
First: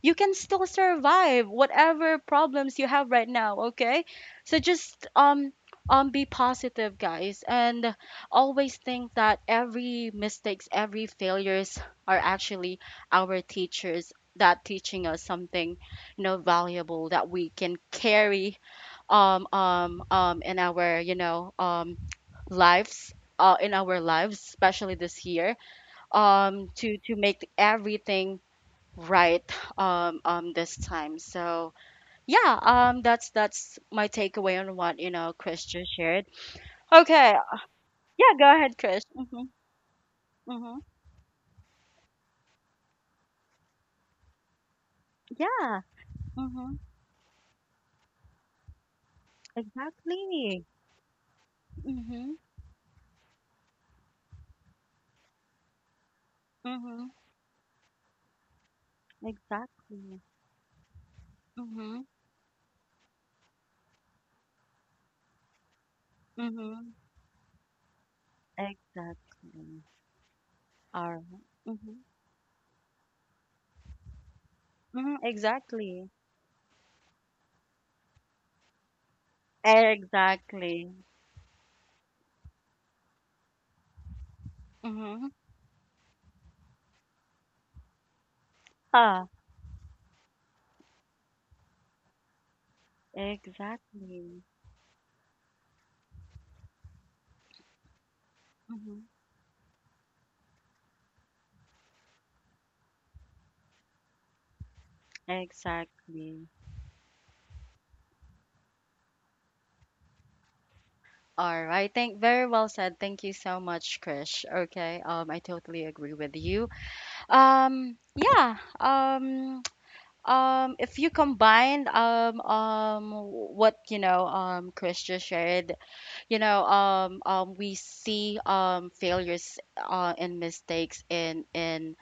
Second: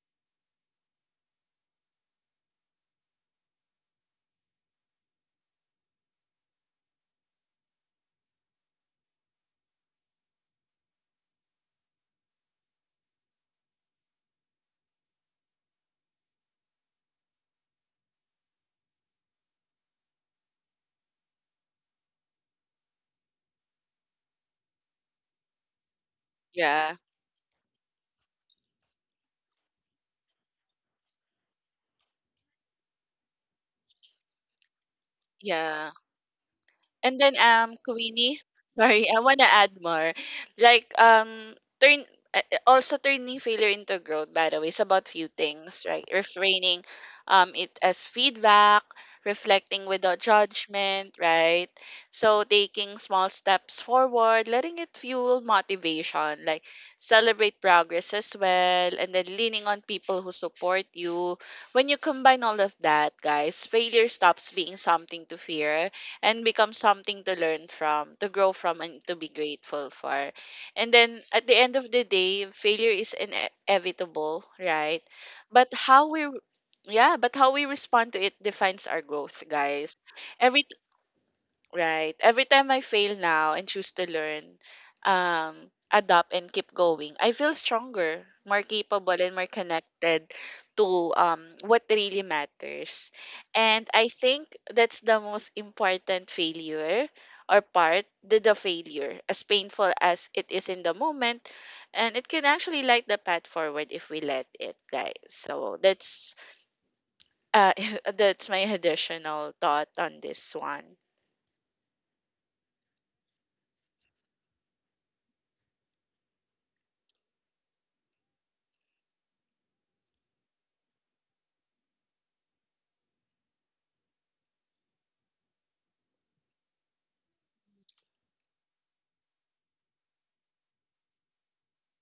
Speaker 1: you can still survive whatever problems you have right now, okay? So just be positive, guys, and always think that every mistakes, every failures are actually our teachers, that teaching us something, you know, valuable, that we can carry in our, you know, lives, in our lives, especially this year,
Speaker 2: Yeah.
Speaker 1: to make everything right this time. So yeah, that's my takeaway on what, you know, Chris just
Speaker 2: Yeah.
Speaker 1: shared.
Speaker 2: And then
Speaker 1: Okay, yeah,
Speaker 2: Queenie,
Speaker 1: go ahead, Chris.
Speaker 2: sorry, I
Speaker 1: Mm-hmm,
Speaker 2: wanna add more.
Speaker 1: mm-hmm.
Speaker 2: Like turn Also turning failure into growth, by the way, is about few
Speaker 1: Yeah.
Speaker 2: things, right?
Speaker 1: Mm-hmm.
Speaker 2: Refraining it as feedback, reflecting without
Speaker 1: Exactly.
Speaker 2: judgment, right?
Speaker 1: Mm-hmm.
Speaker 2: So taking small steps forward, letting it fuel motivation, like
Speaker 1: Mm-hmm.
Speaker 2: celebrate progress as well, and then leaning on people
Speaker 1: Exactly.
Speaker 2: who support you. When you
Speaker 1: Mm-hmm.
Speaker 2: combine all of that, guys, failure stops being something to fear and become
Speaker 1: Mm-hmm.
Speaker 2: something to learn from, to grow from, and to be
Speaker 1: Exactly.
Speaker 2: grateful for. And
Speaker 1: All
Speaker 2: then at the end of
Speaker 1: right.
Speaker 2: the day, failure is inevitable, right?
Speaker 1: Mhm,
Speaker 2: But how
Speaker 1: exactly.
Speaker 2: we yeah, but how we respond to it defines our growth, guys. Every
Speaker 1: Exactly.
Speaker 2: Right. Every time I fail now and choose to learn,
Speaker 1: Mm-hmm.
Speaker 2: adapt and keep going, I feel stronger, more capable
Speaker 1: Ah,
Speaker 2: and more connected to what really matters. And I
Speaker 1: exactly.
Speaker 2: think that's the most important failure or part, the
Speaker 1: Mm-hmm.
Speaker 2: failure, as painful as it is in the moment, and it can actually light the path forward if we let it, guys. So that's
Speaker 1: Exactly.
Speaker 2: uh that's my additional thought on this one.
Speaker 1: All right. Thank, very well said. Thank you so much, Krish. Okay. I totally agree with you. Yeah. If you combine what, you know, Krish just shared, you know, we see failures, and mistakes in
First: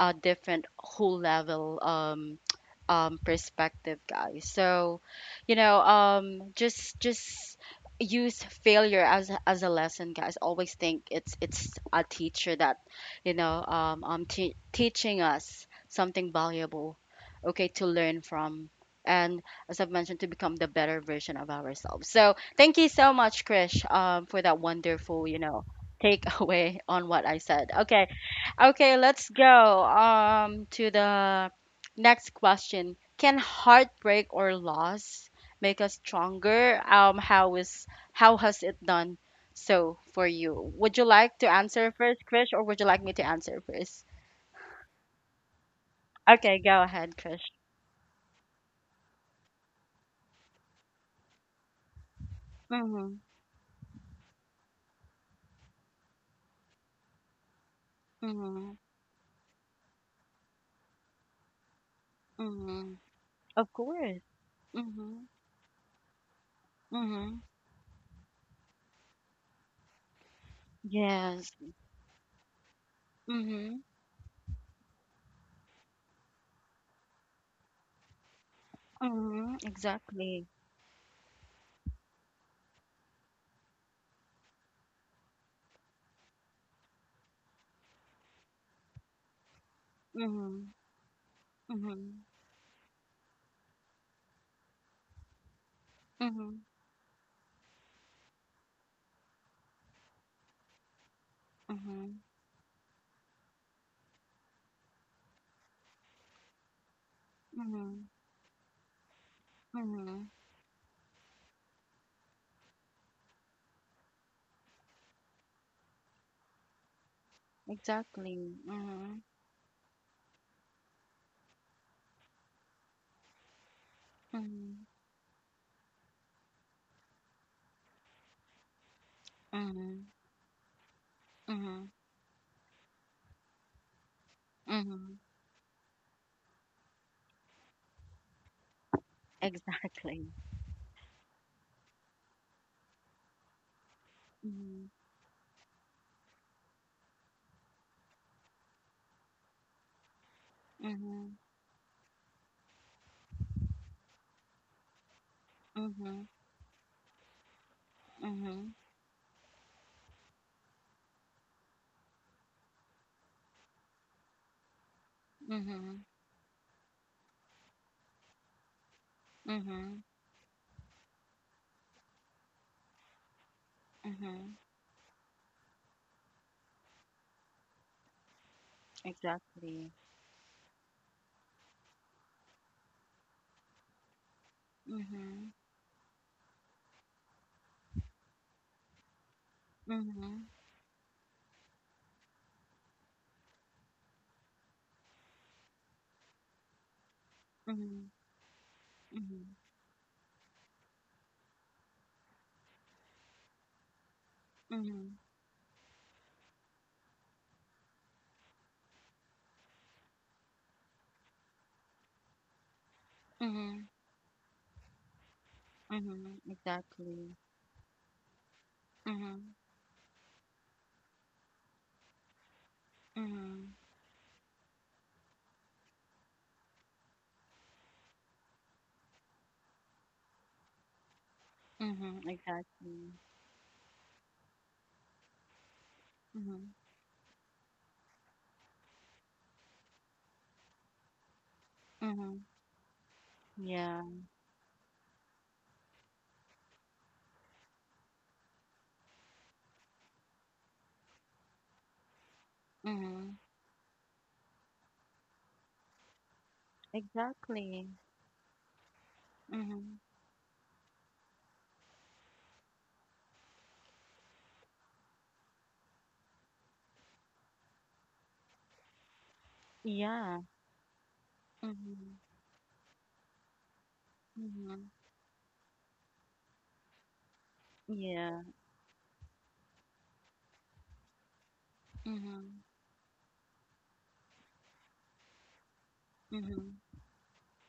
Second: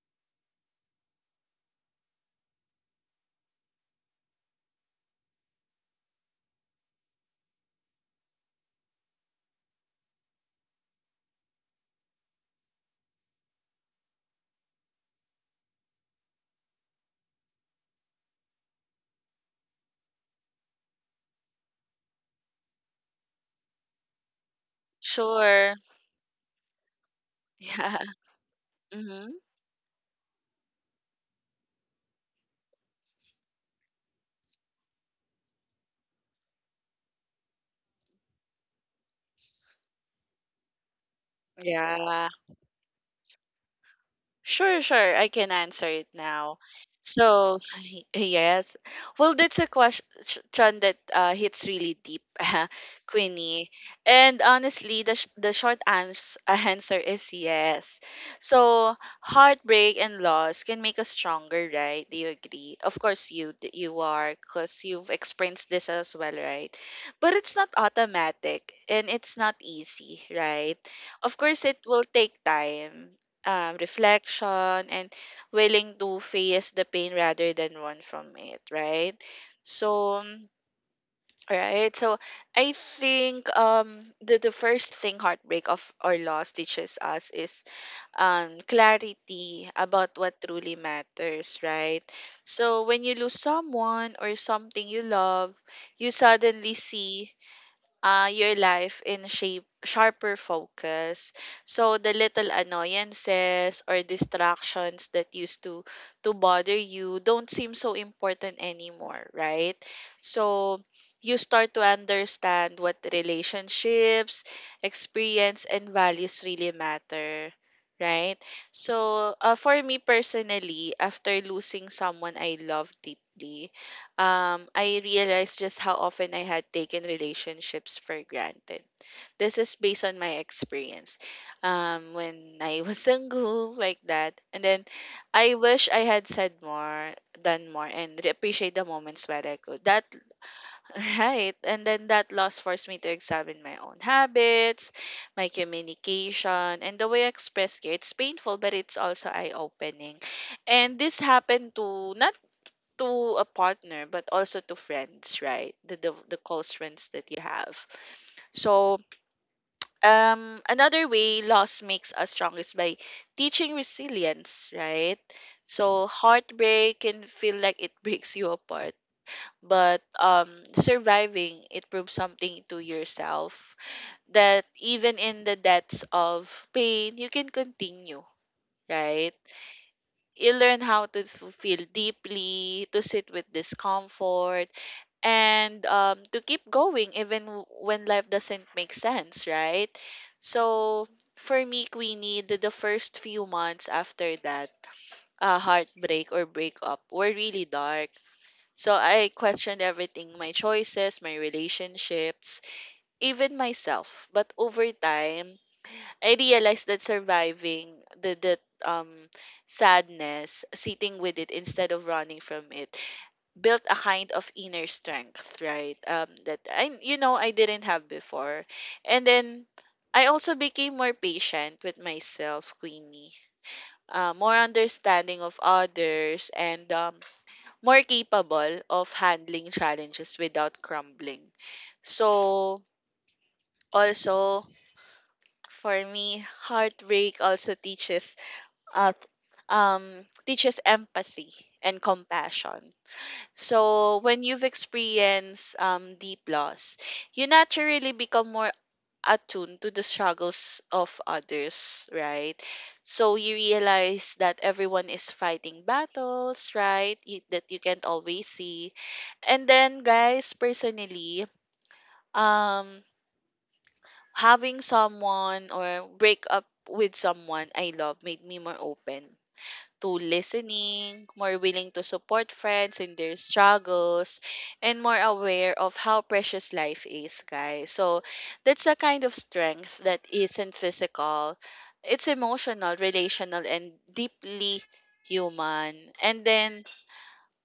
Speaker 1: a different whole level, perspective, guys. So you know just use failure as as a lesson, guys. Always think it's a teacher that, you know, teaching us something valuable, okay, to learn from, and as I've mentioned, to become the better version of ourselves. So thank you so much, Krish, for that wonderful, you know,
Speaker 2: Sure.
Speaker 1: takeaway on what I said.
Speaker 2: Yeah.
Speaker 1: Okay, okay, let's
Speaker 2: hmm
Speaker 1: go to the next question. Can heartbreak or loss make us stronger? How is how has it done so for you? Would you like to answer first,
Speaker 2: Yeah.
Speaker 1: Krish, or would you like me to answer first?
Speaker 2: Sure, sure. I can answer it
Speaker 1: Okay,
Speaker 2: now.
Speaker 1: go ahead, Krish.
Speaker 2: So, yes. Well, that's a question that hits really deep,
Speaker 1: Mhm,
Speaker 2: Queenie. And honestly, the, sh- the short ans- answer is yes.
Speaker 1: mhm,
Speaker 2: So, heartbreak and loss can make us stronger, right? Do you agree?
Speaker 1: mhm.
Speaker 2: Of course,
Speaker 1: Of
Speaker 2: you
Speaker 1: course.
Speaker 2: are, because you've
Speaker 1: Mhm,
Speaker 2: experienced this as well, right? But
Speaker 1: mhm.
Speaker 2: it's not automatic and it's not easy, right? Of
Speaker 1: Yes.
Speaker 2: course, it will take time,
Speaker 1: Mm-hmm.
Speaker 2: reflection and willing to face the pain rather than run from it, right?
Speaker 1: Mhm,
Speaker 2: So,
Speaker 1: exactly.
Speaker 2: right. So, I think the first thing heartbreak of or loss teaches us is clarity about what
Speaker 1: Mhm,
Speaker 2: truly matters, right?
Speaker 1: mhm,
Speaker 2: So, when you lose someone or something you love, you
Speaker 1: mhm,
Speaker 2: suddenly see, your life in shape sharper focus, so the
Speaker 1: mhm,
Speaker 2: little annoyances or distractions that used to bother you don't seem so
Speaker 1: mhm,
Speaker 2: important anymore, right?
Speaker 1: mhm,
Speaker 2: So you start to understand what relationships, experience and values really matter, right?
Speaker 1: exactly. Mhm,
Speaker 2: So, for me personally, after losing someone I love deeply,
Speaker 1: mhm,
Speaker 2: I realized just how often I had taken relationships for granted. This is based
Speaker 1: mhm,
Speaker 2: on my experience,
Speaker 1: mhm,
Speaker 2: when I was single, like that. And then
Speaker 1: mhm,
Speaker 2: I wish I had said more, done more, and appreciate the moments where I could. That,
Speaker 1: exactly.
Speaker 2: right. And then that loss forced me to examine my own
Speaker 1: Mhm,
Speaker 2: habits, my communication, and the way I express care. It's painful, but it's also eye opening. And this
Speaker 1: mhm,
Speaker 2: happened to not to a partner but also to friends, right? The
Speaker 1: mhm,
Speaker 2: the close friends that you have.
Speaker 1: mhm,
Speaker 2: So another way loss makes us strong is by teaching resilience, right?
Speaker 1: mhm,
Speaker 2: So heartbreak can feel like it breaks you apart,
Speaker 1: mhm,
Speaker 2: but surviving it proves something to yourself,
Speaker 1: mhm,
Speaker 2: that even in the depths of pain you can continue, right?
Speaker 1: exactly.
Speaker 2: You learn how to feel deeply, to sit with discomfort,
Speaker 1: Mhm,
Speaker 2: and to keep going even when life doesn't make sense, right?
Speaker 1: mhm,
Speaker 2: So for me, Queenie, the first few months after that heartbreak or breakup were really
Speaker 1: mhm,
Speaker 2: dark. So I
Speaker 1: mhm,
Speaker 2: questioned everything: my choices, my relationships, even myself. But over
Speaker 1: mhm,
Speaker 2: time, I realized that surviving the sadness, sitting with it instead of running from it, built
Speaker 1: mhm,
Speaker 2: a kind of inner strength, right?
Speaker 1: mhm,
Speaker 2: That I, you
Speaker 1: exactly.
Speaker 2: know, I didn't have before. And
Speaker 1: Mhm,
Speaker 2: then I also became more patient with myself, Queenie.
Speaker 1: mhm,
Speaker 2: More understanding of others and, more capable of handling challenges without crumbling.
Speaker 1: mhm,
Speaker 2: So,
Speaker 1: exactly.
Speaker 2: also, for me,
Speaker 1: Mhm,
Speaker 2: heartbreak also teaches, uh, teaches empathy and
Speaker 1: mhm,
Speaker 2: compassion.
Speaker 1: yeah.
Speaker 2: So when you've experienced deep loss, you naturally become more attuned to the struggles of others, right?
Speaker 1: Mm-hmm.
Speaker 2: So you realize that everyone is fighting battles, right? That you
Speaker 1: Exactly.
Speaker 2: can't always see. And
Speaker 1: Mm-hmm.
Speaker 2: then, guys, personally, um, having someone or break up with someone I love made me more open to
Speaker 1: Yeah.
Speaker 2: listening, more willing to
Speaker 1: Mm-hmm.
Speaker 2: support friends in their struggles,
Speaker 1: Mm-hmm.
Speaker 2: and more aware of how precious life is, guys. So
Speaker 1: Yeah.
Speaker 2: that's a kind of strength that isn't physical, it's
Speaker 1: Mm-hmm.
Speaker 2: emotional, relational, and deeply human. And then,
Speaker 1: Mm-hmm.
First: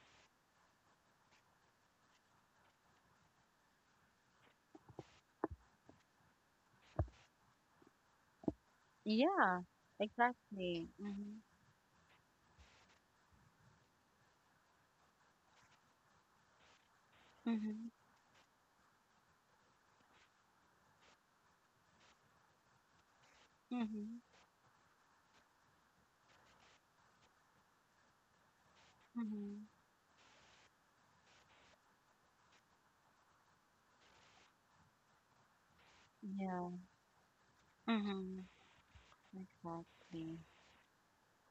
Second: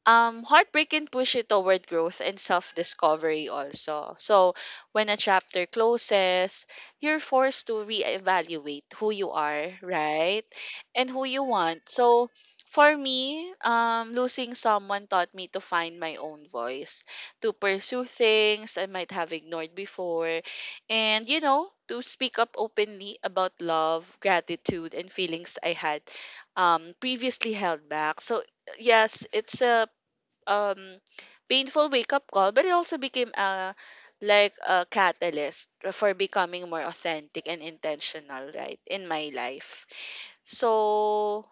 Speaker 2: um, heartbreak can push you toward growth and self-discovery also. So when a chapter closes, you're forced to reevaluate who you
Speaker 1: Yeah.
Speaker 2: are, right,
Speaker 1: Exactly.
Speaker 2: and who
Speaker 1: Mm-hmm.
Speaker 2: you want. So for me, um, losing someone taught me to find my own voice, to
Speaker 1: Mm-hmm.
Speaker 2: pursue things I might have ignored before, and you know, to speak up openly about love,
Speaker 1: Mm-hmm.
Speaker 2: gratitude and feelings I had previously held back. So yes, it's
Speaker 1: Mm-hmm.
Speaker 2: a, um painful wake up call, but it also became a like a catalyst for becoming
Speaker 1: Yeah.
Speaker 2: more authentic and
Speaker 1: Mm-hmm.
Speaker 2: intentional, right, in my life.
Speaker 1: Exactly.
Speaker 2: So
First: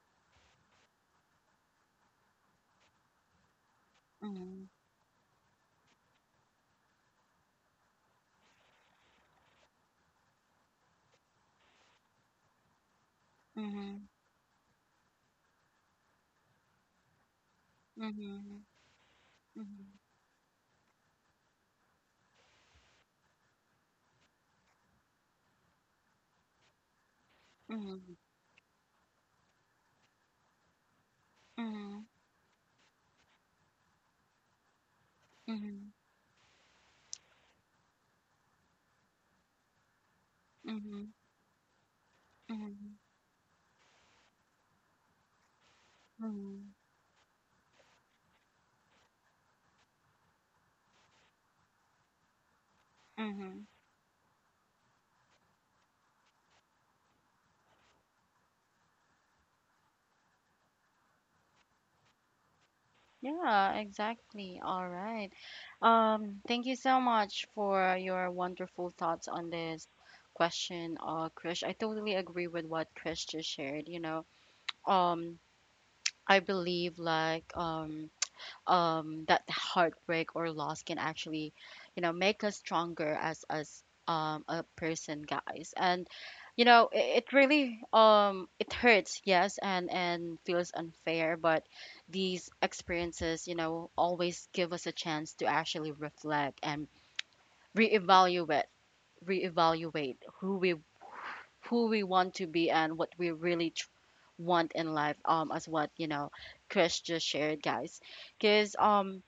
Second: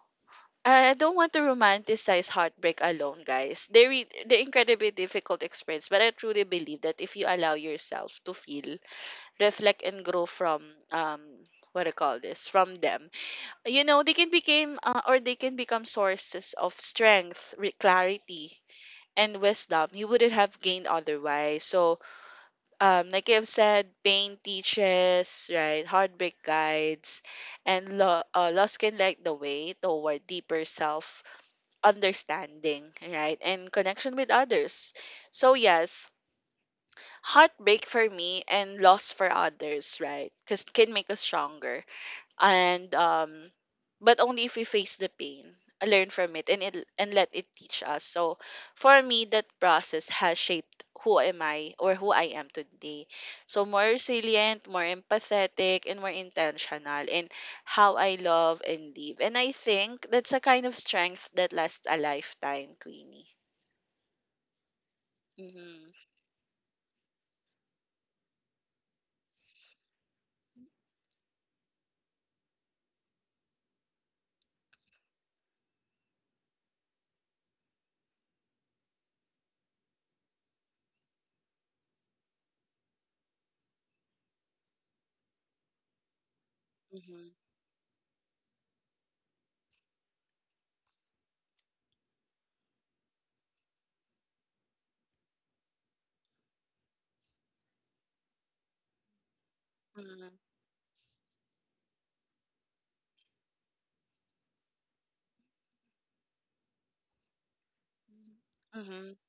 Speaker 2: I don't want to romanticize heartbreak alone, guys. They the
Speaker 1: Mhm,
Speaker 2: incredibly difficult experience, but I truly believe that if you allow yourself to feel, reflect, and grow from um what I call this from them, you know
Speaker 1: mhm,
Speaker 2: they can become, or they can become sources of strength, clarity,
Speaker 1: mhm,
Speaker 2: and
Speaker 1: mhm,
Speaker 2: wisdom you wouldn't have gained otherwise. So, like I've said, pain teaches, right? Heartbreak guides, and
Speaker 1: mhm,
Speaker 2: loss can light the way toward deeper self
Speaker 1: mhm,
Speaker 2: understanding, right? And connection with others. So,
Speaker 1: mhm,
Speaker 2: yes, heartbreak for me and loss for others, right? Because can make
Speaker 1: mhm,
Speaker 2: us stronger and,
Speaker 1: mhm,
Speaker 2: um, but only if we face the pain, learn from it, and
Speaker 1: mhm,
Speaker 2: let it teach us. So for me, that process has shaped who am I or who I am today, so
Speaker 1: mhm,
Speaker 2: more resilient, more empathetic and more intentional in how I love and live, and I think that's a kind of strength that lasts a lifetime, Queenie.
Speaker 1: yeah, exactly. All right.
Speaker 2: Mm-hmm.
Speaker 1: Thank you so much for your wonderful thoughts on this question, Krish. I totally agree with what Krish just shared, you know. Um, I believe, like, that heartbreak or loss can actually, you know, make us stronger as a person, guys. And you know,
Speaker 2: Mm-hmm.
Speaker 1: it really it hurts, yes, and feels unfair. But these experiences, you know, always give us a chance to actually reflect and reevaluate, reevaluate who we want to be, and what we really want in life, as what, you know, Chris just shared, guys. Because
Speaker 2: Mm-hmm. Mm-hmm.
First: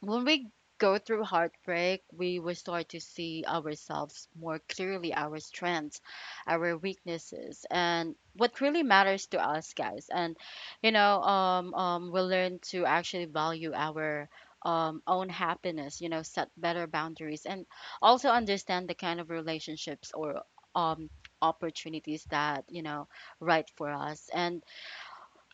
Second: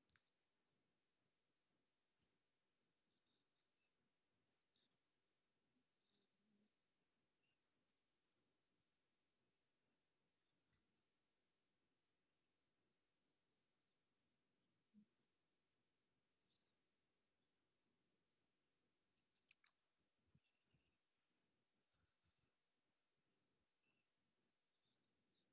Speaker 1: when we go through heartbreak, we will start to see ourselves more clearly, our strengths, our weaknesses, and what really matters to us, guys. And you know, we'll learn to actually value our own happiness, you know, set better boundaries, and also understand the kind of relationships or um opportunities that, you know, right for us. And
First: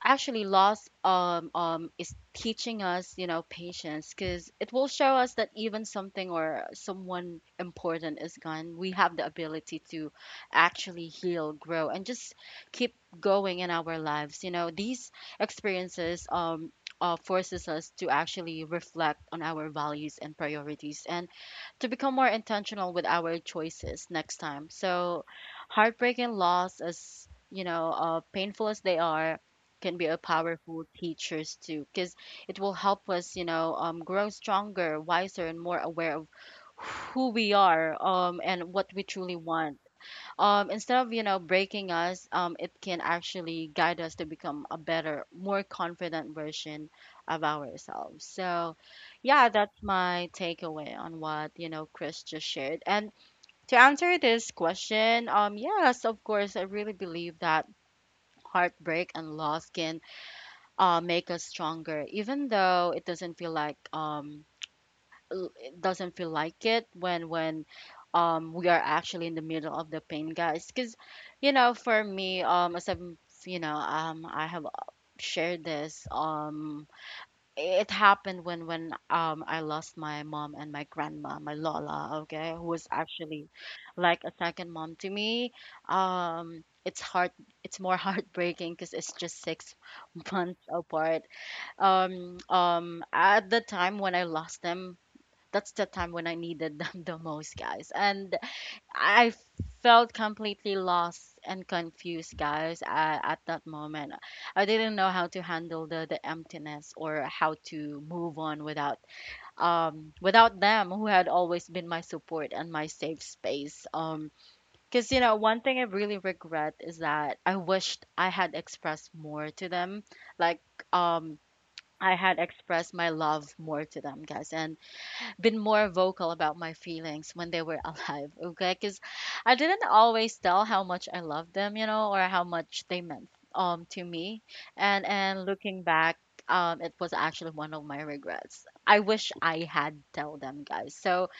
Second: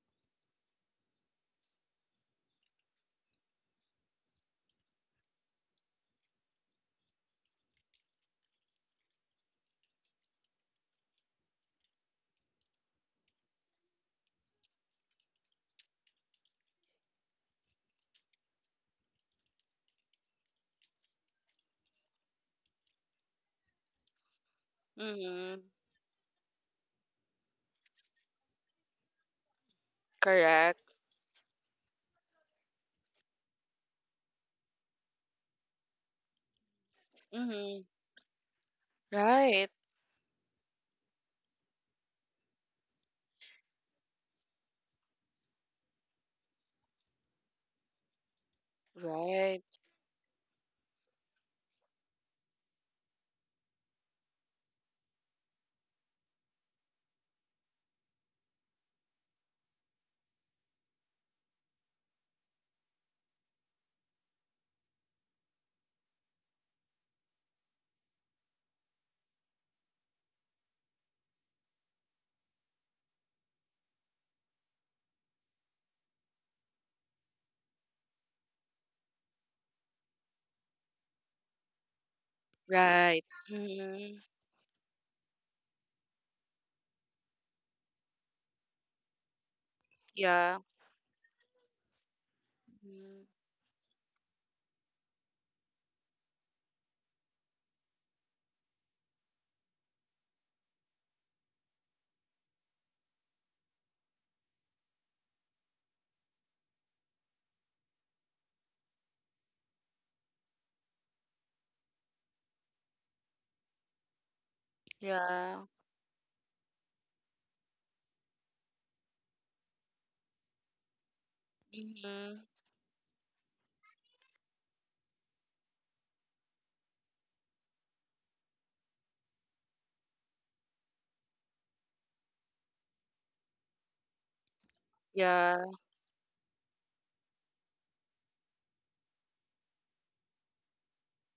Speaker 1: actually, loss is teaching us, you know, patience, because it will show us that even something or someone important is gone, we have the ability to actually heal, grow, and just keep going in our lives. You know, these experiences, forces us to actually reflect on our values and priorities, and to become more intentional with our choices next time. So
Speaker 2: Mm-hmm.
Speaker 1: heartbreak and loss, as you know, painful as they are, can be a powerful
Speaker 2: Correct.
Speaker 1: teachers too, because it will help us, you know, grow stronger, wiser, and more aware of who we
Speaker 2: Mm-hmm.
Speaker 1: are, and what we truly
Speaker 2: Right.
Speaker 1: want. Instead of, you know, breaking us, it can actually guide us to become a better, more confident version of ourselves. So yeah,
Speaker 2: Right.
Speaker 1: that's my takeaway on what, you know, Chris just shared. And to answer this question, yes, of course, I really believe that heartbreak and loss can make us stronger, even though it doesn't feel like it doesn't feel like it when we are actually in the middle of the pain, guys. Because you know, for me, as I'm, you know, I have, shared this, it happened when I lost my mom and my grandma, my lola, okay, who was
Speaker 2: Right.
Speaker 1: actually
Speaker 2: Mm-hmm.
Speaker 1: like a second mom to me. It's hard, it's more heartbreaking because it's just six
Speaker 2: Yeah.
Speaker 1: months apart.
Speaker 2: Mhm.
Speaker 1: At the time when I lost them, that's the time when I needed them the most, guys. And I felt completely lost and confused, guys. At that moment, I didn't know how to handle the emptiness, or how to move on without without them, who had always been my support and my safe space. Because you know, one
Speaker 2: Yeah.
Speaker 1: thing I really regret is that I wished I had expressed more to them, like, um I had
Speaker 2: Mm-hmm.
Speaker 1: expressed my love more to them, guys, and been more vocal about my feelings when they were alive, okay? Because I didn't always tell how much I loved them, you know, or how much they meant to me. And
Speaker 2: Yeah.
Speaker 1: looking back, it was actually one of my regrets. I wish I had tell them, guys. So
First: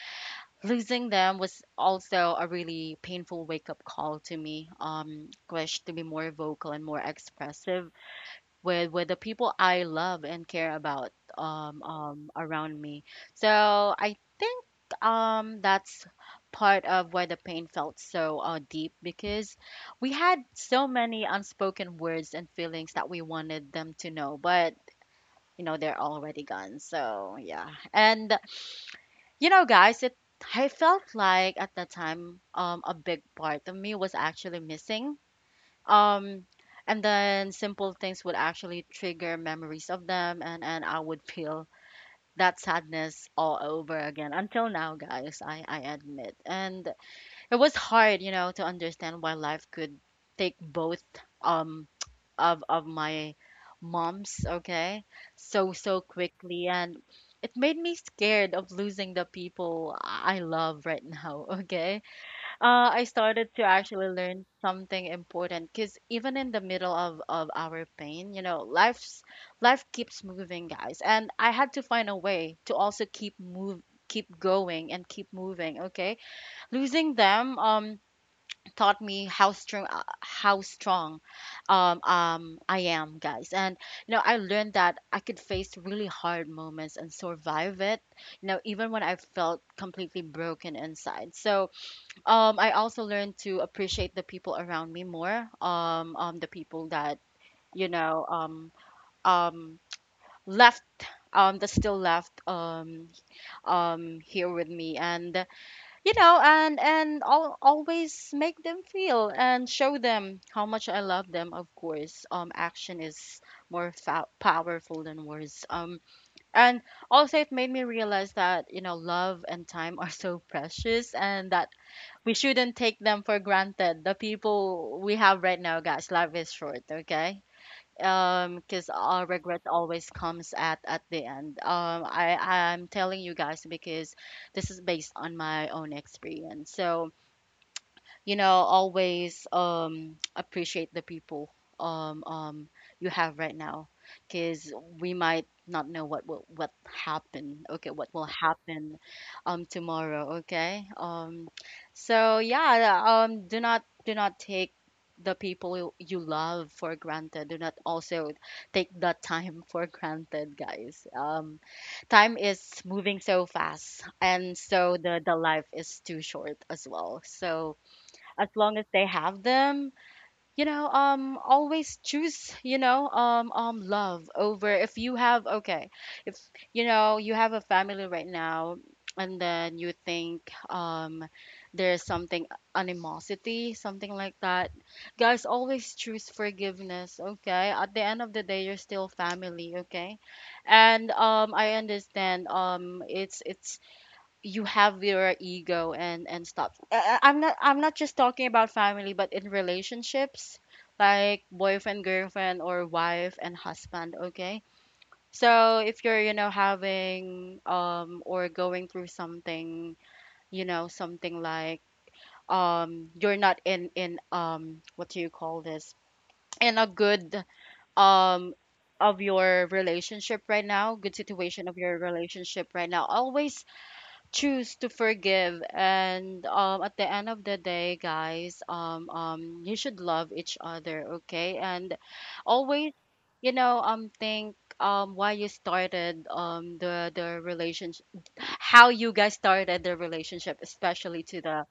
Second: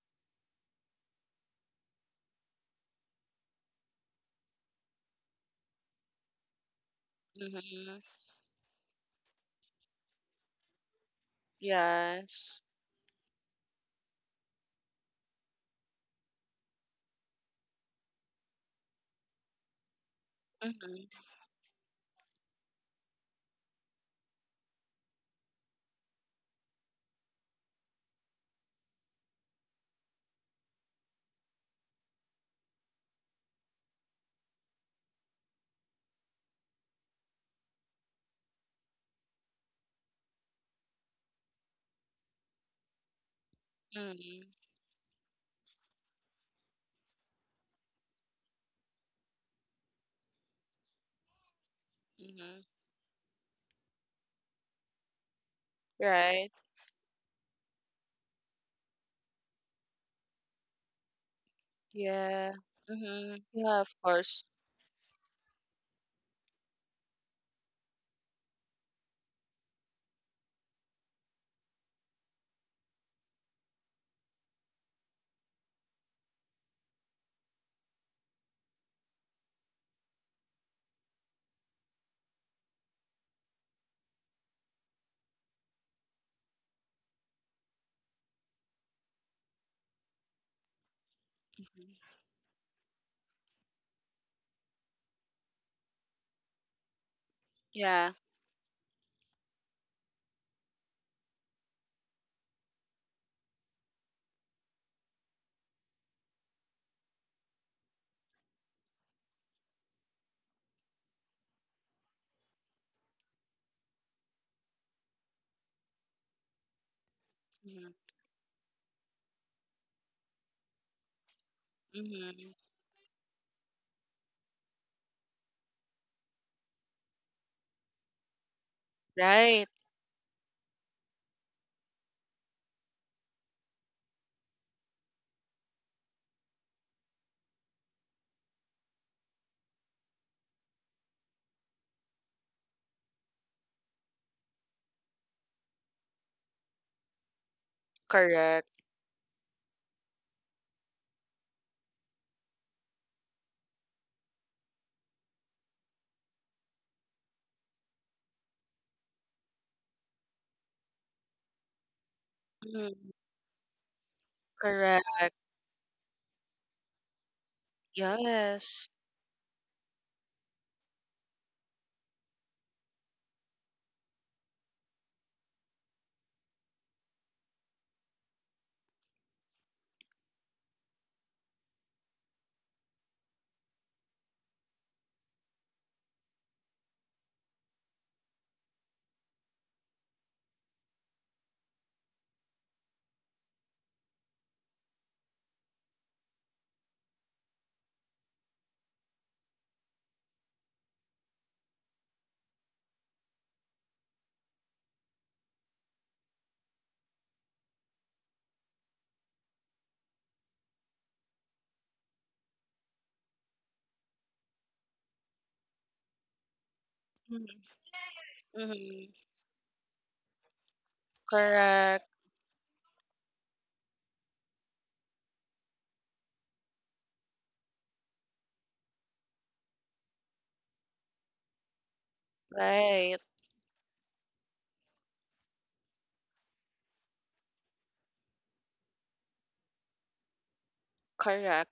Speaker 1: losing them was also a really painful wake up call to me. Wish to be more vocal and more expressive
Speaker 2: Mm-hmm.
Speaker 1: with the people I love and care about,
Speaker 2: Yes.
Speaker 1: around me. So I think that's part of why the pain felt so deep, because we had so
Speaker 2: Mm-hmm.
Speaker 1: many unspoken words and feelings that we wanted them to know, but you know they're already gone. So yeah, and you know, guys, it, I felt like at the time a big part of me was actually missing, um, and then simple things would actually trigger memories of them, and I would feel that sadness all over again
Speaker 2: Mm-hmm.
Speaker 1: until now, guys. I admit, and it was hard, you know, to understand why life could take both um of
Speaker 2: Mm-hmm.
Speaker 1: my moms, okay, so
Speaker 2: Right.
Speaker 1: quickly, and it made me scared of losing the people I love right now, okay.
Speaker 2: Yeah.
Speaker 1: I
Speaker 2: Mm-hmm.
Speaker 1: started to
Speaker 2: Yeah, of
Speaker 1: actually learn
Speaker 2: course.
Speaker 1: something important, because even in the middle of, our pain, you know, life keeps moving, guys, and I had to find a way to also keep going, and keep moving. Okay, losing them taught me how strong, I am, guys, and you know I learned that I could face really hard moments and survive it. You know, even when I felt completely broken inside. So
Speaker 2: Mhm.
Speaker 1: I also learned to appreciate the people around me more. The people that, you
Speaker 2: Yeah.
Speaker 1: know, um left, that still left here with me. And you know, and I'll always make them feel and show them how much I love them, of course. Action is more powerful than words. And also it made me
Speaker 2: Mm-hmm.
Speaker 1: realize that, you know, love and time are so precious, and that we
Speaker 2: Mm-hmm.
Speaker 1: shouldn't take them for granted. The people we have right now, guys, life is short, okay? Because our regret
Speaker 2: Right.
Speaker 1: always comes at the end. I'm telling you guys because this is based on my own experience. So, always appreciate the people um um you have right now, because we might not know what happen, okay, what will
Speaker 2: Correct.
Speaker 1: happen tomorrow, okay. So yeah, do not take the people you love for granted. Do not also take the time for granted, guys. Time is
Speaker 2: Mm-hmm.
Speaker 1: moving so fast, and so
Speaker 2: Correct.
Speaker 1: the life is too short as well. So as long as
Speaker 2: Yes.
Speaker 1: they have them, always choose, love over, if you have, okay. If you know you have a family right now, and then you think, there's something, animosity, something like that, guys, always choose forgiveness, okay. At the end of the day, you're still family, okay. And I understand, it's you have your ego, and stop. I'm not just talking about family, but in relationships, like boyfriend, girlfriend, or wife and husband, okay. So if you're, you know, having, or going through something, you know, something like, you're not in what do you call this, in a good
Speaker 2: Mm-hmm.
Speaker 1: um
Speaker 2: Mm-hmm.
Speaker 1: of your relationship right now, good situation of your
Speaker 2: Correct.
Speaker 1: relationship right now, always choose to forgive. And at the end of the day, guys, you should love each other, okay. And always,
Speaker 2: Right.
Speaker 1: think, why you started the relationship, how you guys started the relationship, especially to the
Speaker 2: Correct.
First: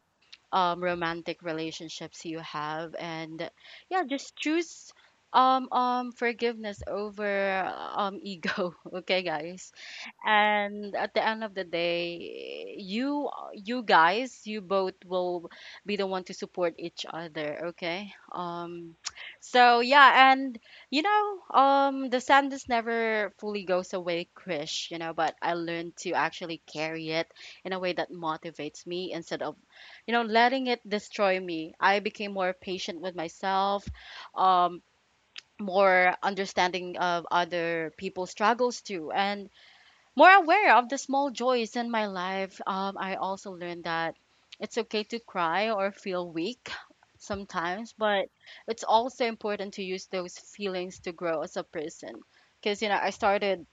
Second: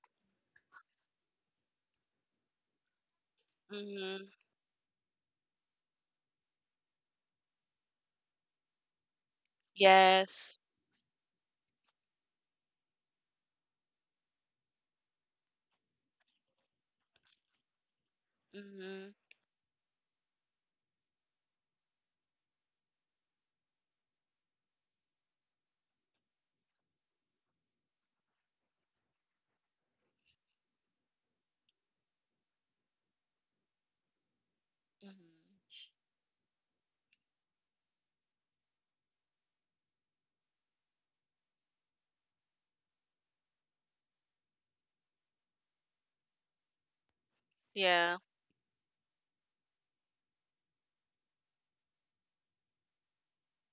Speaker 1: romantic relationships you have. And yeah,
Speaker 2: Mm-hmm.
Speaker 1: just choose forgiveness over ego, okay, guys.
Speaker 2: Yes.
Speaker 1: And at the end of the day, you guys, you both will be the one to support each other, okay.
Speaker 2: Mm-hmm.
Speaker 1: So yeah. And the sadness never fully goes away, Krish, you know. But I learned to actually carry it in a way that motivates me, instead of, you know, letting it destroy me. I became more patient with myself, um
Speaker 2: Mm-hmm.
Speaker 1: more understanding of other people's struggles too, and more aware of the small joys in my life. I also learned that it's okay to cry or feel weak sometimes,
Speaker 2: Yeah.
Speaker 1: but it's also important to use those feelings to grow as a person. Because, you know, I started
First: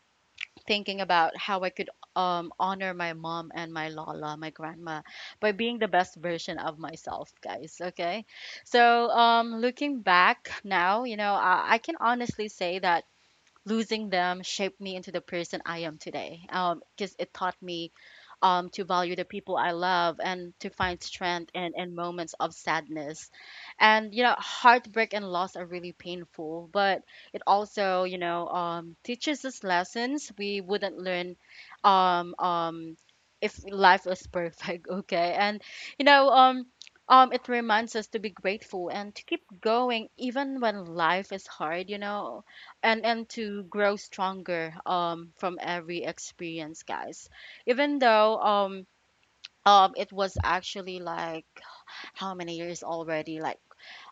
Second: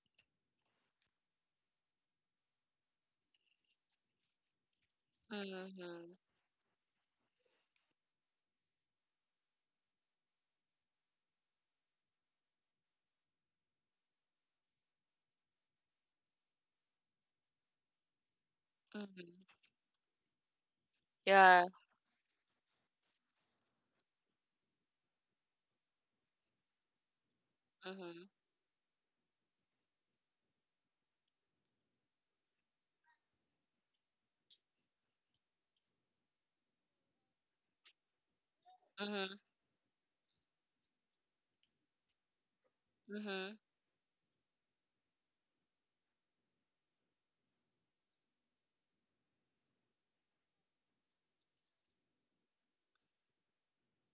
Speaker 1: thinking about how I could honor my mom and my Lola, my grandma, by being the
Speaker 2: Mm-hmm.
Speaker 1: best version of myself, guys. Okay. So, looking back now, you know, I can honestly say that losing them shaped me into the person I am today. Because it taught me to value the
Speaker 2: Mm-hmm.
Speaker 1: people I love and to find strength
Speaker 2: Yeah.
Speaker 1: in moments of sadness. And, you know, heartbreak and loss are really painful, but it also, you
Speaker 2: Mhm.
Speaker 1: know, teaches us lessons we wouldn't learn um, um, if life was perfect, okay? And, you know, it reminds us to be grateful and to
Speaker 2: Mhm.
Speaker 1: keep going even when life is hard, you know, and
Speaker 2: Mhm.
Speaker 1: to grow stronger from every experience, guys. Even though, it was actually, like, how many years already, like,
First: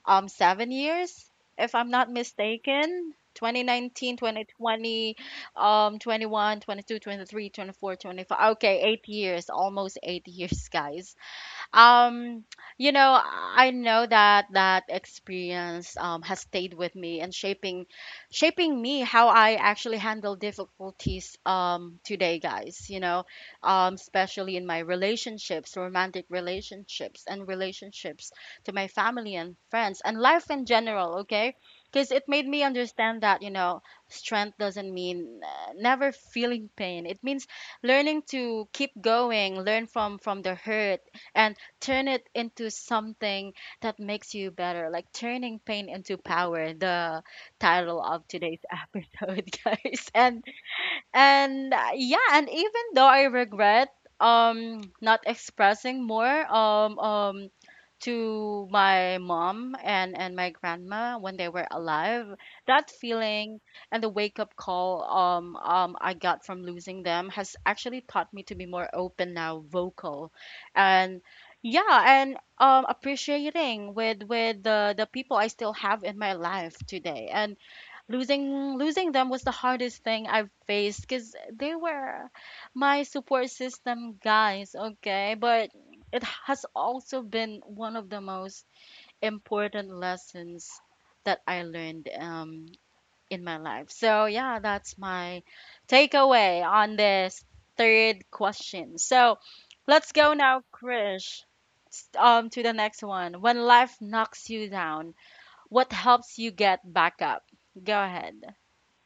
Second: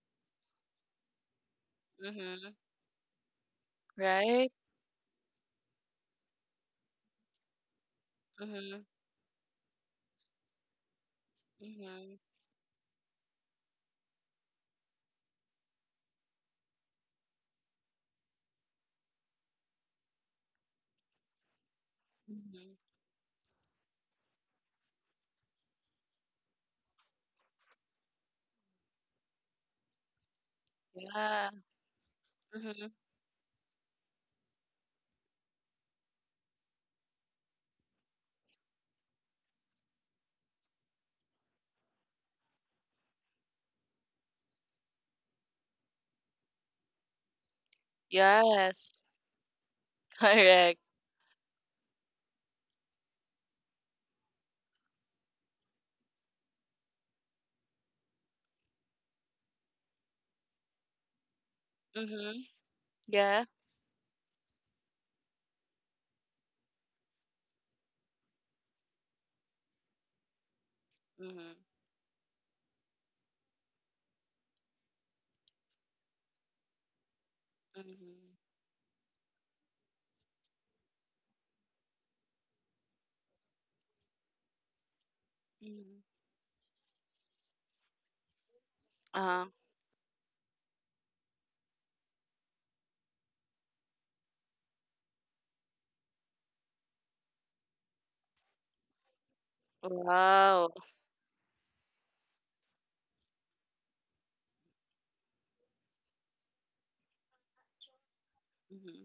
Speaker 1: 7 years, if I'm not
Speaker 2: Mhm.
Speaker 1: mistaken. 2019, twenty
Speaker 2: Right?
Speaker 1: twenty, 21, 22, 23, 24, twenty five. Okay,
Speaker 2: Mhm.
Speaker 1: 8 years, almost 8 years, guys.
Speaker 2: Mhm.
Speaker 1: um you know, I know that that experience has stayed with me and shaping me how I actually handle difficulties today,
Speaker 2: Mhm.
Speaker 1: guys, you know. Especially in my relationships, romantic relationships and relationships to my family and friends, and life in general,
Speaker 2: Yeah.
Speaker 1: okay. Because it made me
Speaker 2: Mhm.
Speaker 1: understand that, you know, strength doesn't mean, never feeling pain. It means learning to keep going, learn from the hurt and turn it into something that makes you better, like turning pain into power, the title of today's
Speaker 2: Yes.
Speaker 1: episode, guys. And
Speaker 2: Correct.
Speaker 1: and uh, yeah, and even though I regret not expressing more um um to my mom and my grandma when they were alive,
Speaker 2: Mhm.
Speaker 1: that
Speaker 2: Yeah.
Speaker 1: feeling and the wake up call I got from losing them has actually taught me to be more open now, vocal, and
Speaker 2: Mhm.
Speaker 1: yeah. And appreciating with the people I still have in my life today. And
Speaker 2: Mhm.
Speaker 1: losing them was the hardest thing I've faced because they were my support system, guys, okay? But
Speaker 2: Mhm.
Speaker 1: it has also been one of the most
Speaker 2: Uh,
Speaker 1: important lessons that I learned in my life. So yeah, that's my takeaway on this third question. So let's go now,
Speaker 2: wow.
Speaker 1: Krish. To the next one. When life knocks you down, what helps you get back up? Go ahead.
Speaker 2: Mhm.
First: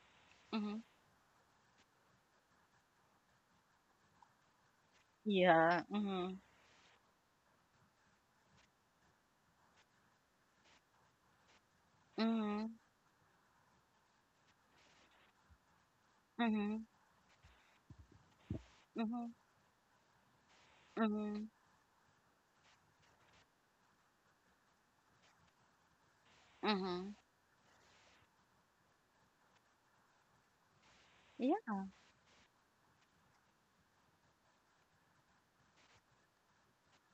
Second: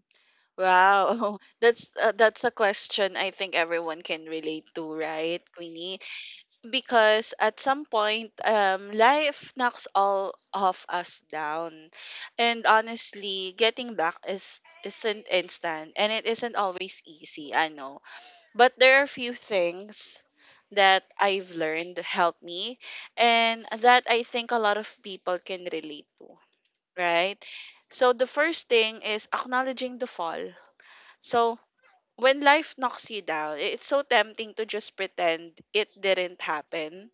Speaker 1: Mhm.
Speaker 2: Wow. That's a question I think everyone can relate to, right,
Speaker 1: Yeah.
Speaker 2: Queenie?
Speaker 1: Mhm.
Speaker 2: Because at some point, um, life knocks all of us down, and
Speaker 1: Mhm.
Speaker 2: honestly, getting back is isn't instant and it isn't
Speaker 1: Mhm.
Speaker 2: always easy, I know. But there are
Speaker 1: Mhm.
Speaker 2: few things that I've
Speaker 1: Mhm.
Speaker 2: learned help me and that I think a lot of people can relate to,
Speaker 1: Mhm.
Speaker 2: right? So the first thing is acknowledging the fall. So
Speaker 1: Yeah.
Speaker 2: when life knocks you down, it's so tempting to just pretend it didn't happen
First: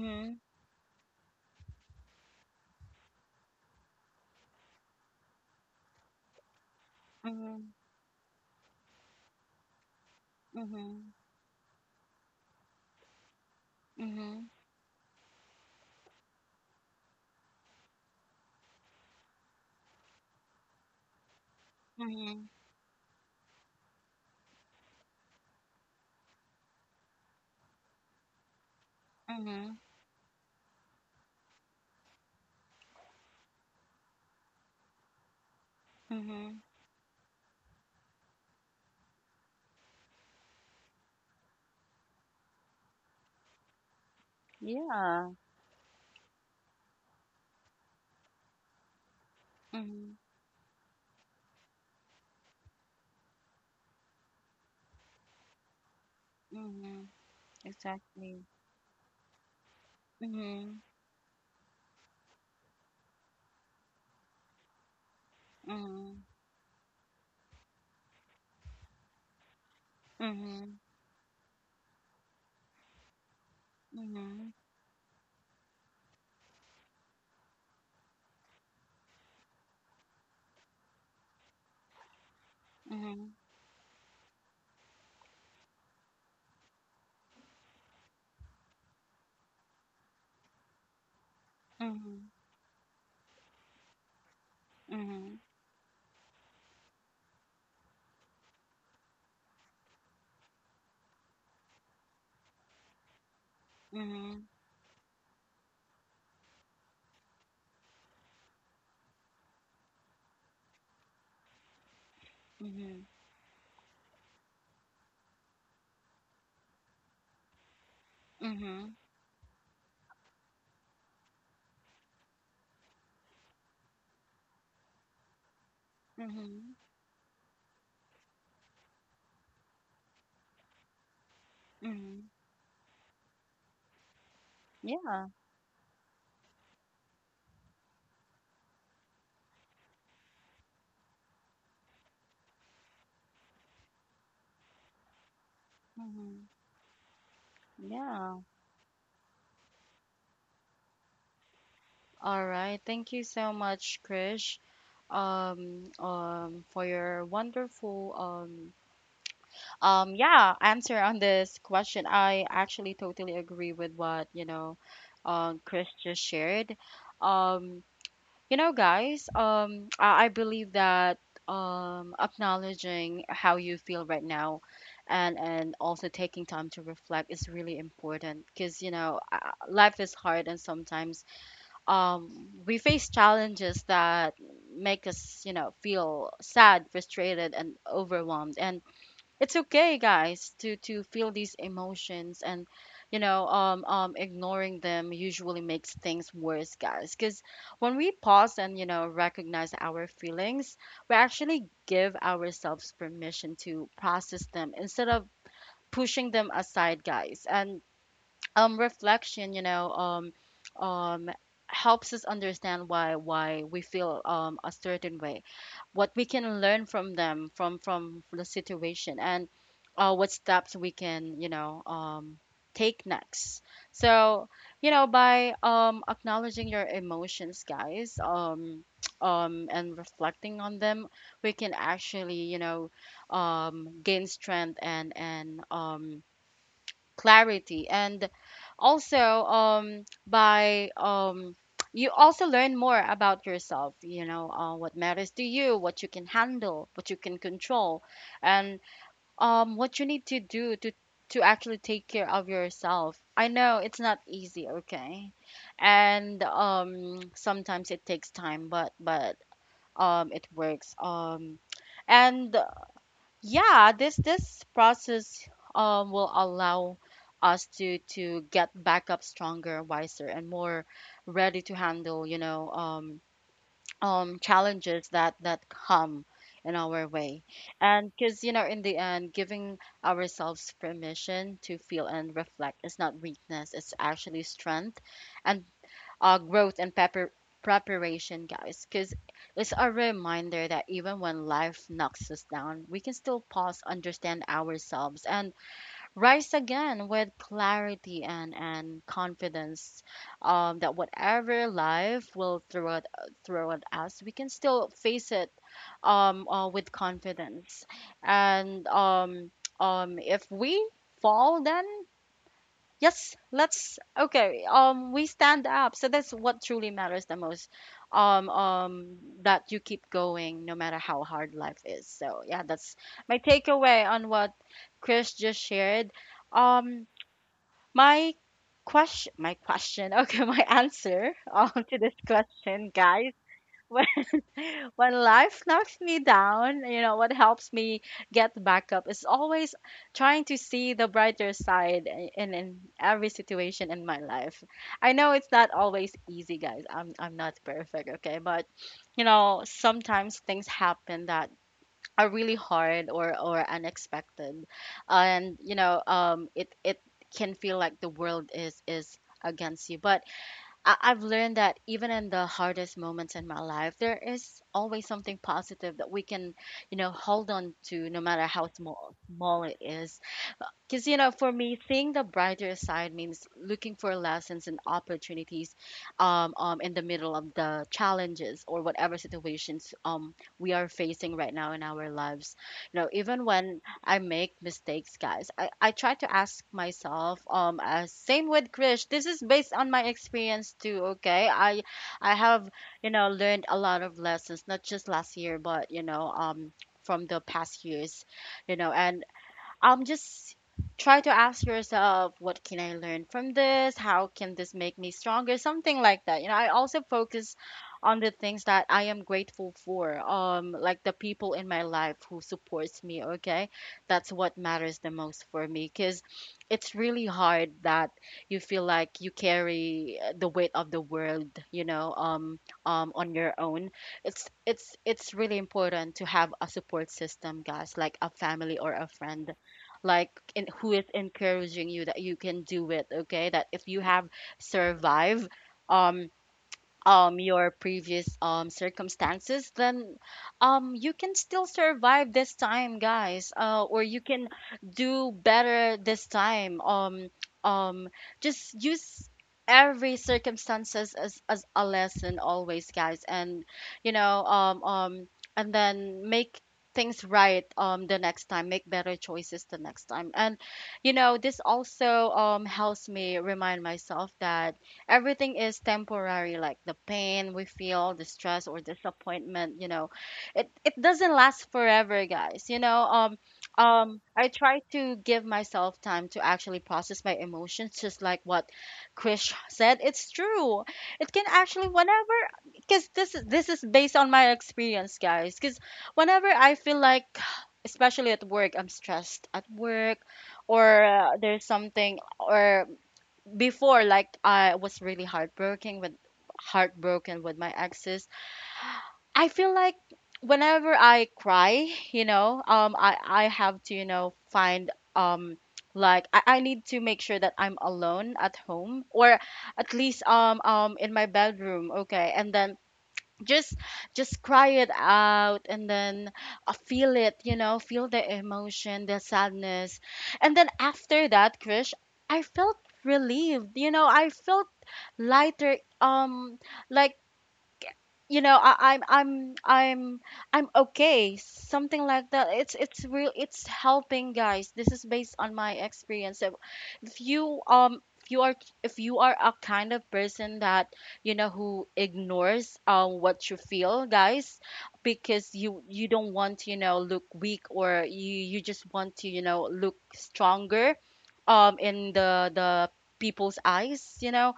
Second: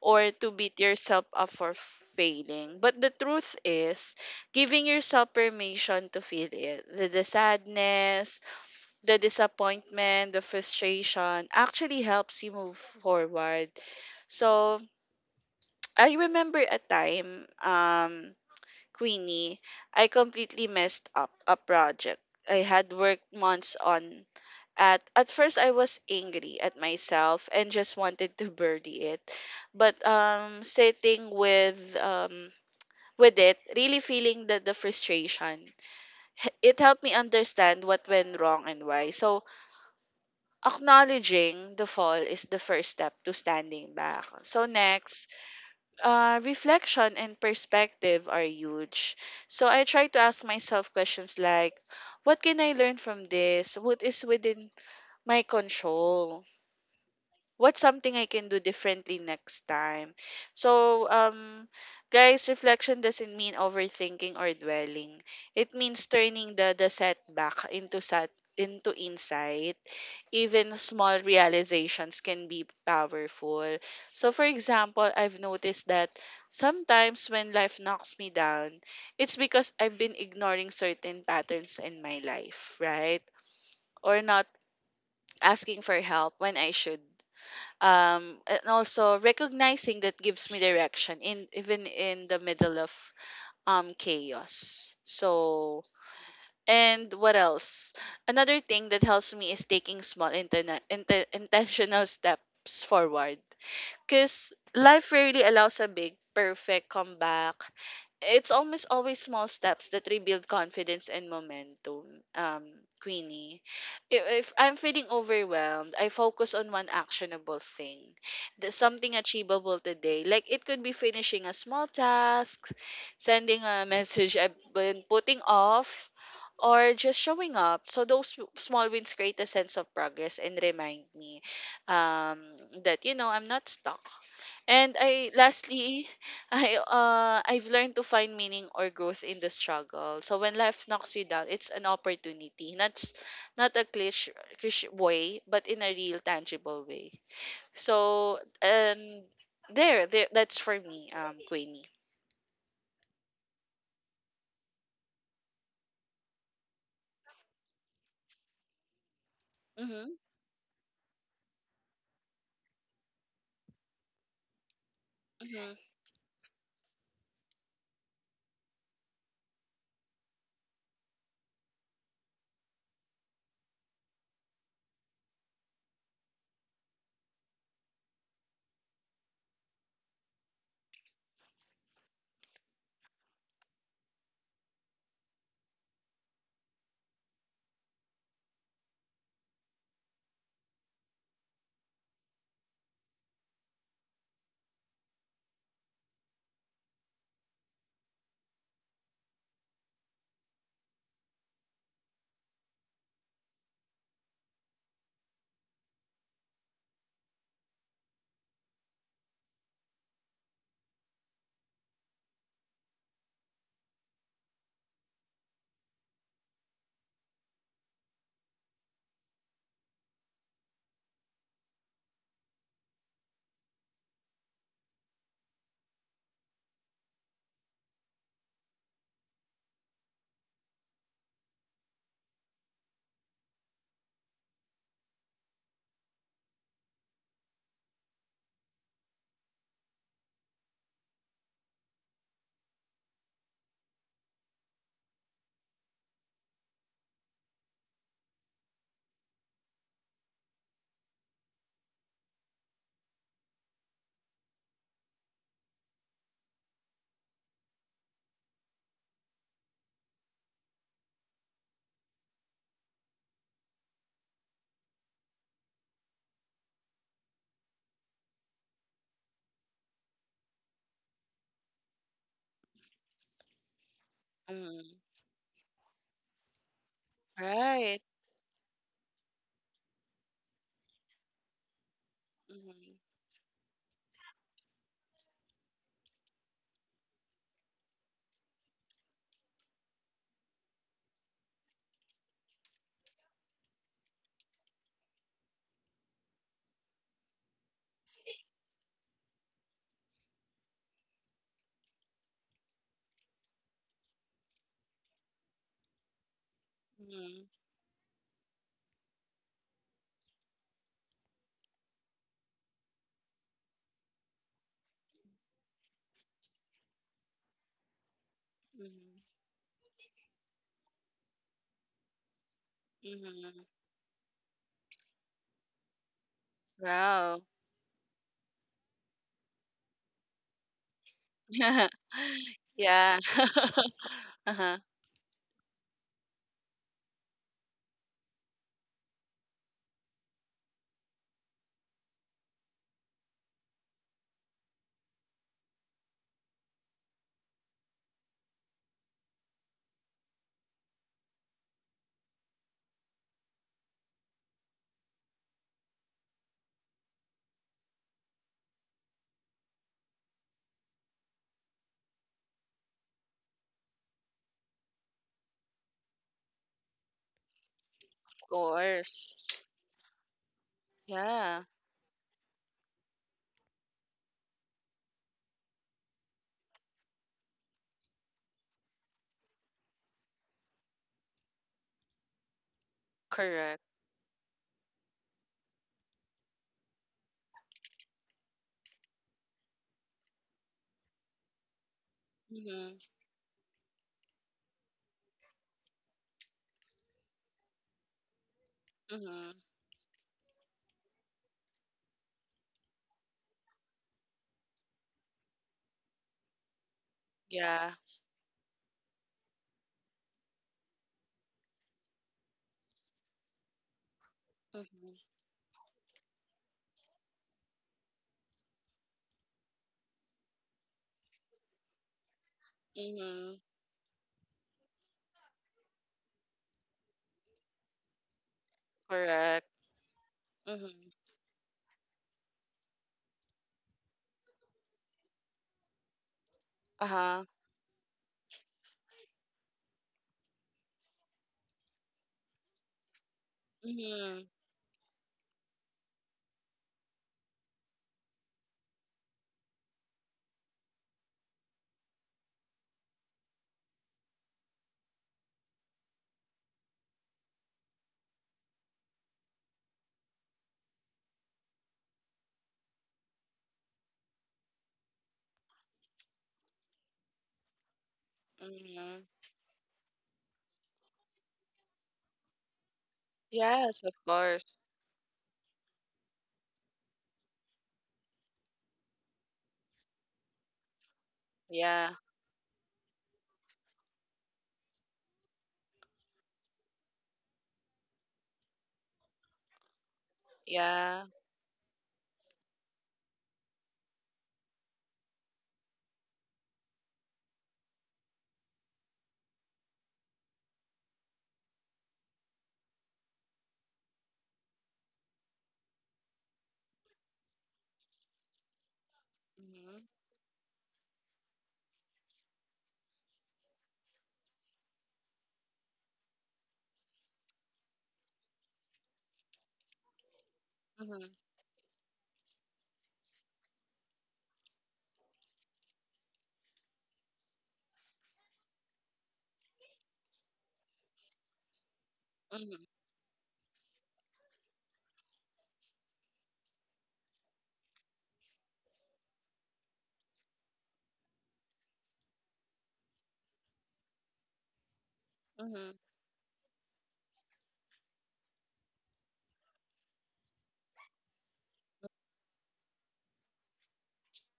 Speaker 2: or to beat yourself up for failing. But the truth is, giving yourself permission to feel it, the
Speaker 1: Mhm.
Speaker 2: sadness, the disappointment, the
Speaker 1: Mhm.
Speaker 2: frustration, actually helps you move forward.
Speaker 1: Mhm.
Speaker 2: So I remember a time, Queenie, I completely messed up a project
Speaker 1: Mhm.
Speaker 2: I had worked months on. At first I was angry at myself and just wanted to bury it.
Speaker 1: Mhm.
Speaker 2: But sitting with it, really feeling the frustration,
Speaker 1: Mhm.
Speaker 2: it helped me understand what went wrong and why. So acknowledging the fall is the first step to standing back. So next,
Speaker 1: Yeah.
Speaker 2: reflection and perspective are huge. So I try
Speaker 1: Mhm.
Speaker 2: to ask myself questions like, what can I learn from this? What is within my control?
Speaker 1: Mhm.
Speaker 2: What's something I
Speaker 1: Exactly.
Speaker 2: can do differently next time?
Speaker 1: Mhm.
Speaker 2: So, guys, reflection doesn't mean overthinking or dwelling. It means
Speaker 1: Mhm.
Speaker 2: turning the setback into insight. Even
Speaker 1: Mhm.
Speaker 2: small realizations can be powerful. So, for
Speaker 1: Mhm.
Speaker 2: example, I've noticed that sometimes when life knocks me down, it's because I've been ignoring certain patterns in my life, right?
Speaker 1: Mhm.
Speaker 2: Or not asking for help when I should, um, and also recognizing that gives me direction in even in
Speaker 1: Mhm.
Speaker 2: the middle of, um, chaos. So,
Speaker 1: Mhm.
Speaker 2: and what else, another thing that helps me is taking small intentional steps forward,
Speaker 1: Mhm.
Speaker 2: because life rarely allows a big perfect comeback. It's almost always small steps that rebuild confidence and momentum, um,
Speaker 1: Mhm.
Speaker 2: Queenie. If I'm feeling overwhelmed, I focus on one actionable thing,
Speaker 1: Mhm.
Speaker 2: something achievable today. Like it could be finishing a small task, sending a message I've been putting off,
Speaker 1: Mhm.
Speaker 2: or just showing up. So those small wins create a sense of progress and remind me,
Speaker 1: Mhm.
Speaker 2: um, that, you know, I'm not stuck. And
Speaker 1: Yeah.
Speaker 2: I lastly, I I've learned to find meaning or growth in the struggle. So when life knocks you down, it's an opportunity, not a cliche, cliche way, but in a real
Speaker 1: Mhm.
Speaker 2: tangible way.
Speaker 1: Yeah.
Speaker 2: So, um, there that's for me, um, Queenie.
Speaker 1: All right. Thank you so much, Krish, for your wonderful,
Speaker 2: Mhm.
Speaker 1: yeah, answer on this question. I actually totally agree with what, you know,
Speaker 2: Mhm.
Speaker 1: Chris just shared. Um, you know, guys, I believe that, acknowledging how you feel right now and also taking time to reflect is really important, because, you know, life is hard, and sometimes, we face challenges that make us, you know, feel sad, frustrated, and overwhelmed. And it's okay, guys, to feel these emotions. And, you know, ignoring them usually makes things worse, guys. Because when we pause and, you know, recognize our feelings, we actually give ourselves permission to process them, instead of pushing them aside, guys. And reflection, you know, um helps us understand why we feel a certain way, what we can learn from them, from the situation, and what steps we can, you know, take next. So, you know, by acknowledging your emotions, guys, and reflecting on them, we can actually, you know, gain strength, and clarity, and also, by, you also learn more about yourself, you know, what matters to you, what you can handle, what you can control, and what you need to do, to actually take care of yourself. I know it's not easy, okay. And sometimes it takes time, but it works. And yeah, this process will allow us to get back up stronger, wiser, and more ready to handle, you know,
Speaker 2: Mhm.
Speaker 1: challenges that come in our way.
Speaker 2: Right.
Speaker 1: And because, you know, in the end, giving ourselves permission to feel and reflect
Speaker 2: Mhm.
Speaker 1: is not weakness; it's actually strength. And growth and pepper preparation, guys, because it's a reminder that even when life knocks us down, we can still pause, understand ourselves, and rise again with clarity and confidence, that whatever life will throw at us, we can still face it, with
Speaker 2: Mhm.
Speaker 1: confidence. And if we fall, then yes, let's, okay. We stand up. So that's what truly matters the most. Um, um,
Speaker 2: Mhm.
Speaker 1: that you keep going, no matter how hard life is. So yeah, that's my
Speaker 2: Mhm.
Speaker 1: takeaway on what Chris just shared. Um,
Speaker 2: Wow.
Speaker 1: my question, my question. Okay, my answer, to this question,
Speaker 2: Yeah.
Speaker 1: guys.
Speaker 2: Uh-huh.
Speaker 1: When life knocks me down, you know, what helps me get back up is always trying to see the brighter side, in every situation in my life. I know it's not always easy, guys. I'm not perfect, okay? But, you know, sometimes things happen that are really hard, or unexpected. And, you know, it can feel like the world is against you. But I've learned that even in the hardest moments in my life, there is always something positive that we can, you know, hold on to, no matter
Speaker 2: Of
Speaker 1: how
Speaker 2: course.
Speaker 1: small it is. Because, you know, for
Speaker 2: Yeah.
Speaker 1: me, seeing the brighter side means looking for lessons and opportunities, in the middle of the challenges, or whatever situations we are facing right now in our lives. You know, even
Speaker 2: Correct.
Speaker 1: when I make mistakes, guys, I try to ask myself, same with Krish, this is based on my experience too, okay? I have,
Speaker 2: Mhm.
Speaker 1: you know, learned a lot of lessons, not just last year, but, you know, from the past years, you know. And
Speaker 2: Mhm.
Speaker 1: just try to ask yourself, what can I learn from this? How can this make me stronger? Something like that. You know, I also focus
Speaker 2: Yeah.
Speaker 1: on the things that I am grateful for, like the people in my life who supports me, okay. That's what matters the
Speaker 2: Mhm.
Speaker 1: most for me, because it's really hard that you feel like you carry, the weight of the world, you know, on your
Speaker 2: Mhm.
Speaker 1: own. It's really important to have a support system, guys, like a family or a friend,
Speaker 2: Correct.
Speaker 1: like, who is
Speaker 2: Mhm.
Speaker 1: encouraging you that you can do it, okay. That if you have survived um
Speaker 2: Uh-huh.
Speaker 1: your previous circumstances, then you can still survive this time, guys. Or you
Speaker 2: Mhm.
Speaker 1: can do better this time. Um just use every circumstances as a lesson always, guys. And, you know, and then make things right, the next time, make better choices the next time. And you know, this also helps me remind myself that everything is temporary, like the pain we feel, the stress or
Speaker 2: Mhm.
Speaker 1: disappointment, you know, it doesn't last forever, guys, you know.
Speaker 2: Yes, of
Speaker 1: I
Speaker 2: course.
Speaker 1: try to give myself time to actually process my emotions, just like what Krish said, it's true. It can actually,
Speaker 2: Yeah.
Speaker 1: whenever, because this is based on my experience, guys, because whenever I feel like, especially at work, I'm stressed at work, or,
Speaker 2: Yeah.
Speaker 1: there's something, or before, like, I was really heartbroken with my exes. I feel like, whenever I cry, you know, I have to, you know, find, like, I need to make sure that I'm alone at home, or at
Speaker 2: Mhm.
Speaker 1: least, in my bedroom, okay? And then just just cry it out, and then, feel it, you know, feel the emotion, the sadness. And then
Speaker 2: Mhm.
Speaker 1: after that, Krish, I felt relieved, you know, I felt lighter, like, you know, I, I'm okay, something like that. it's
Speaker 2: Mhm.
Speaker 1: it's real, it's helping, guys. This is based on my experience. So if you, if you are a kind of person that, you know, who ignores what you feel, guys, because you
Speaker 2: Mhm.
Speaker 1: you don't want to, you know, look weak, or you just want to, you know, look stronger, in the people's eyes, you know,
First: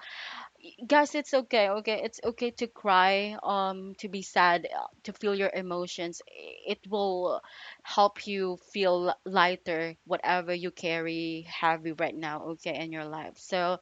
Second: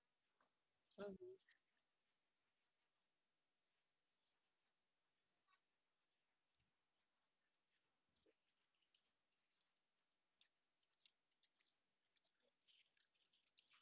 Speaker 1: guys. It's
Speaker 2: Mhm.
Speaker 1: okay, okay, it's okay to cry, to be sad, to feel your emotions. It will help you feel lighter, whatever you carry heavy right now, okay, in your life. So,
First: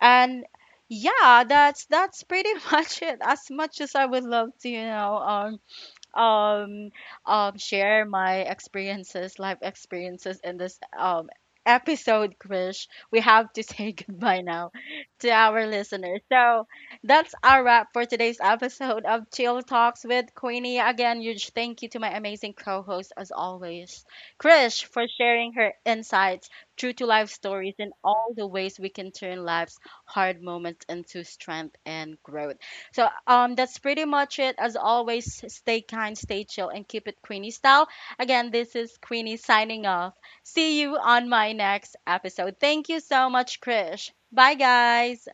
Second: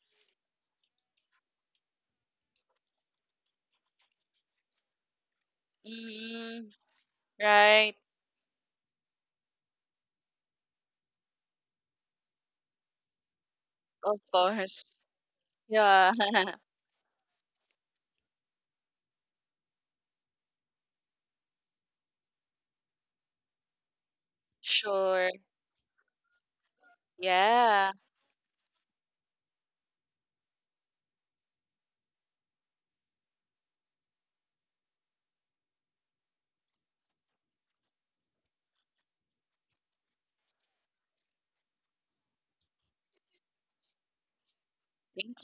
Speaker 1: and yeah, that's pretty much it. As much as I would love to, you know,
Speaker 2: Mhm.
Speaker 1: um
Speaker 2: Right.
Speaker 1: share my experiences, life experiences in this, episode, Krish, we have to say
Speaker 2: Of
Speaker 1: goodbye now
Speaker 2: course.
Speaker 1: to our
Speaker 2: Yeah.
Speaker 1: listeners. So that's our wrap for today's episode of Chill Talks with Queenie. Again, huge thank you to my amazing co-host as always, Krish, for
Speaker 2: Sure.
Speaker 1: sharing her insights, true to life stories,
Speaker 2: Yeah.
Speaker 1: and all the ways we can turn life's hard moments into strength and growth. So, that's pretty much it. As always, stay kind, stay chill, and keep it Queenie style. Again, this is Queenie signing off. See you on my next episode. Thank you so much, Krish. Bye, guys.
Speaker 2: Thank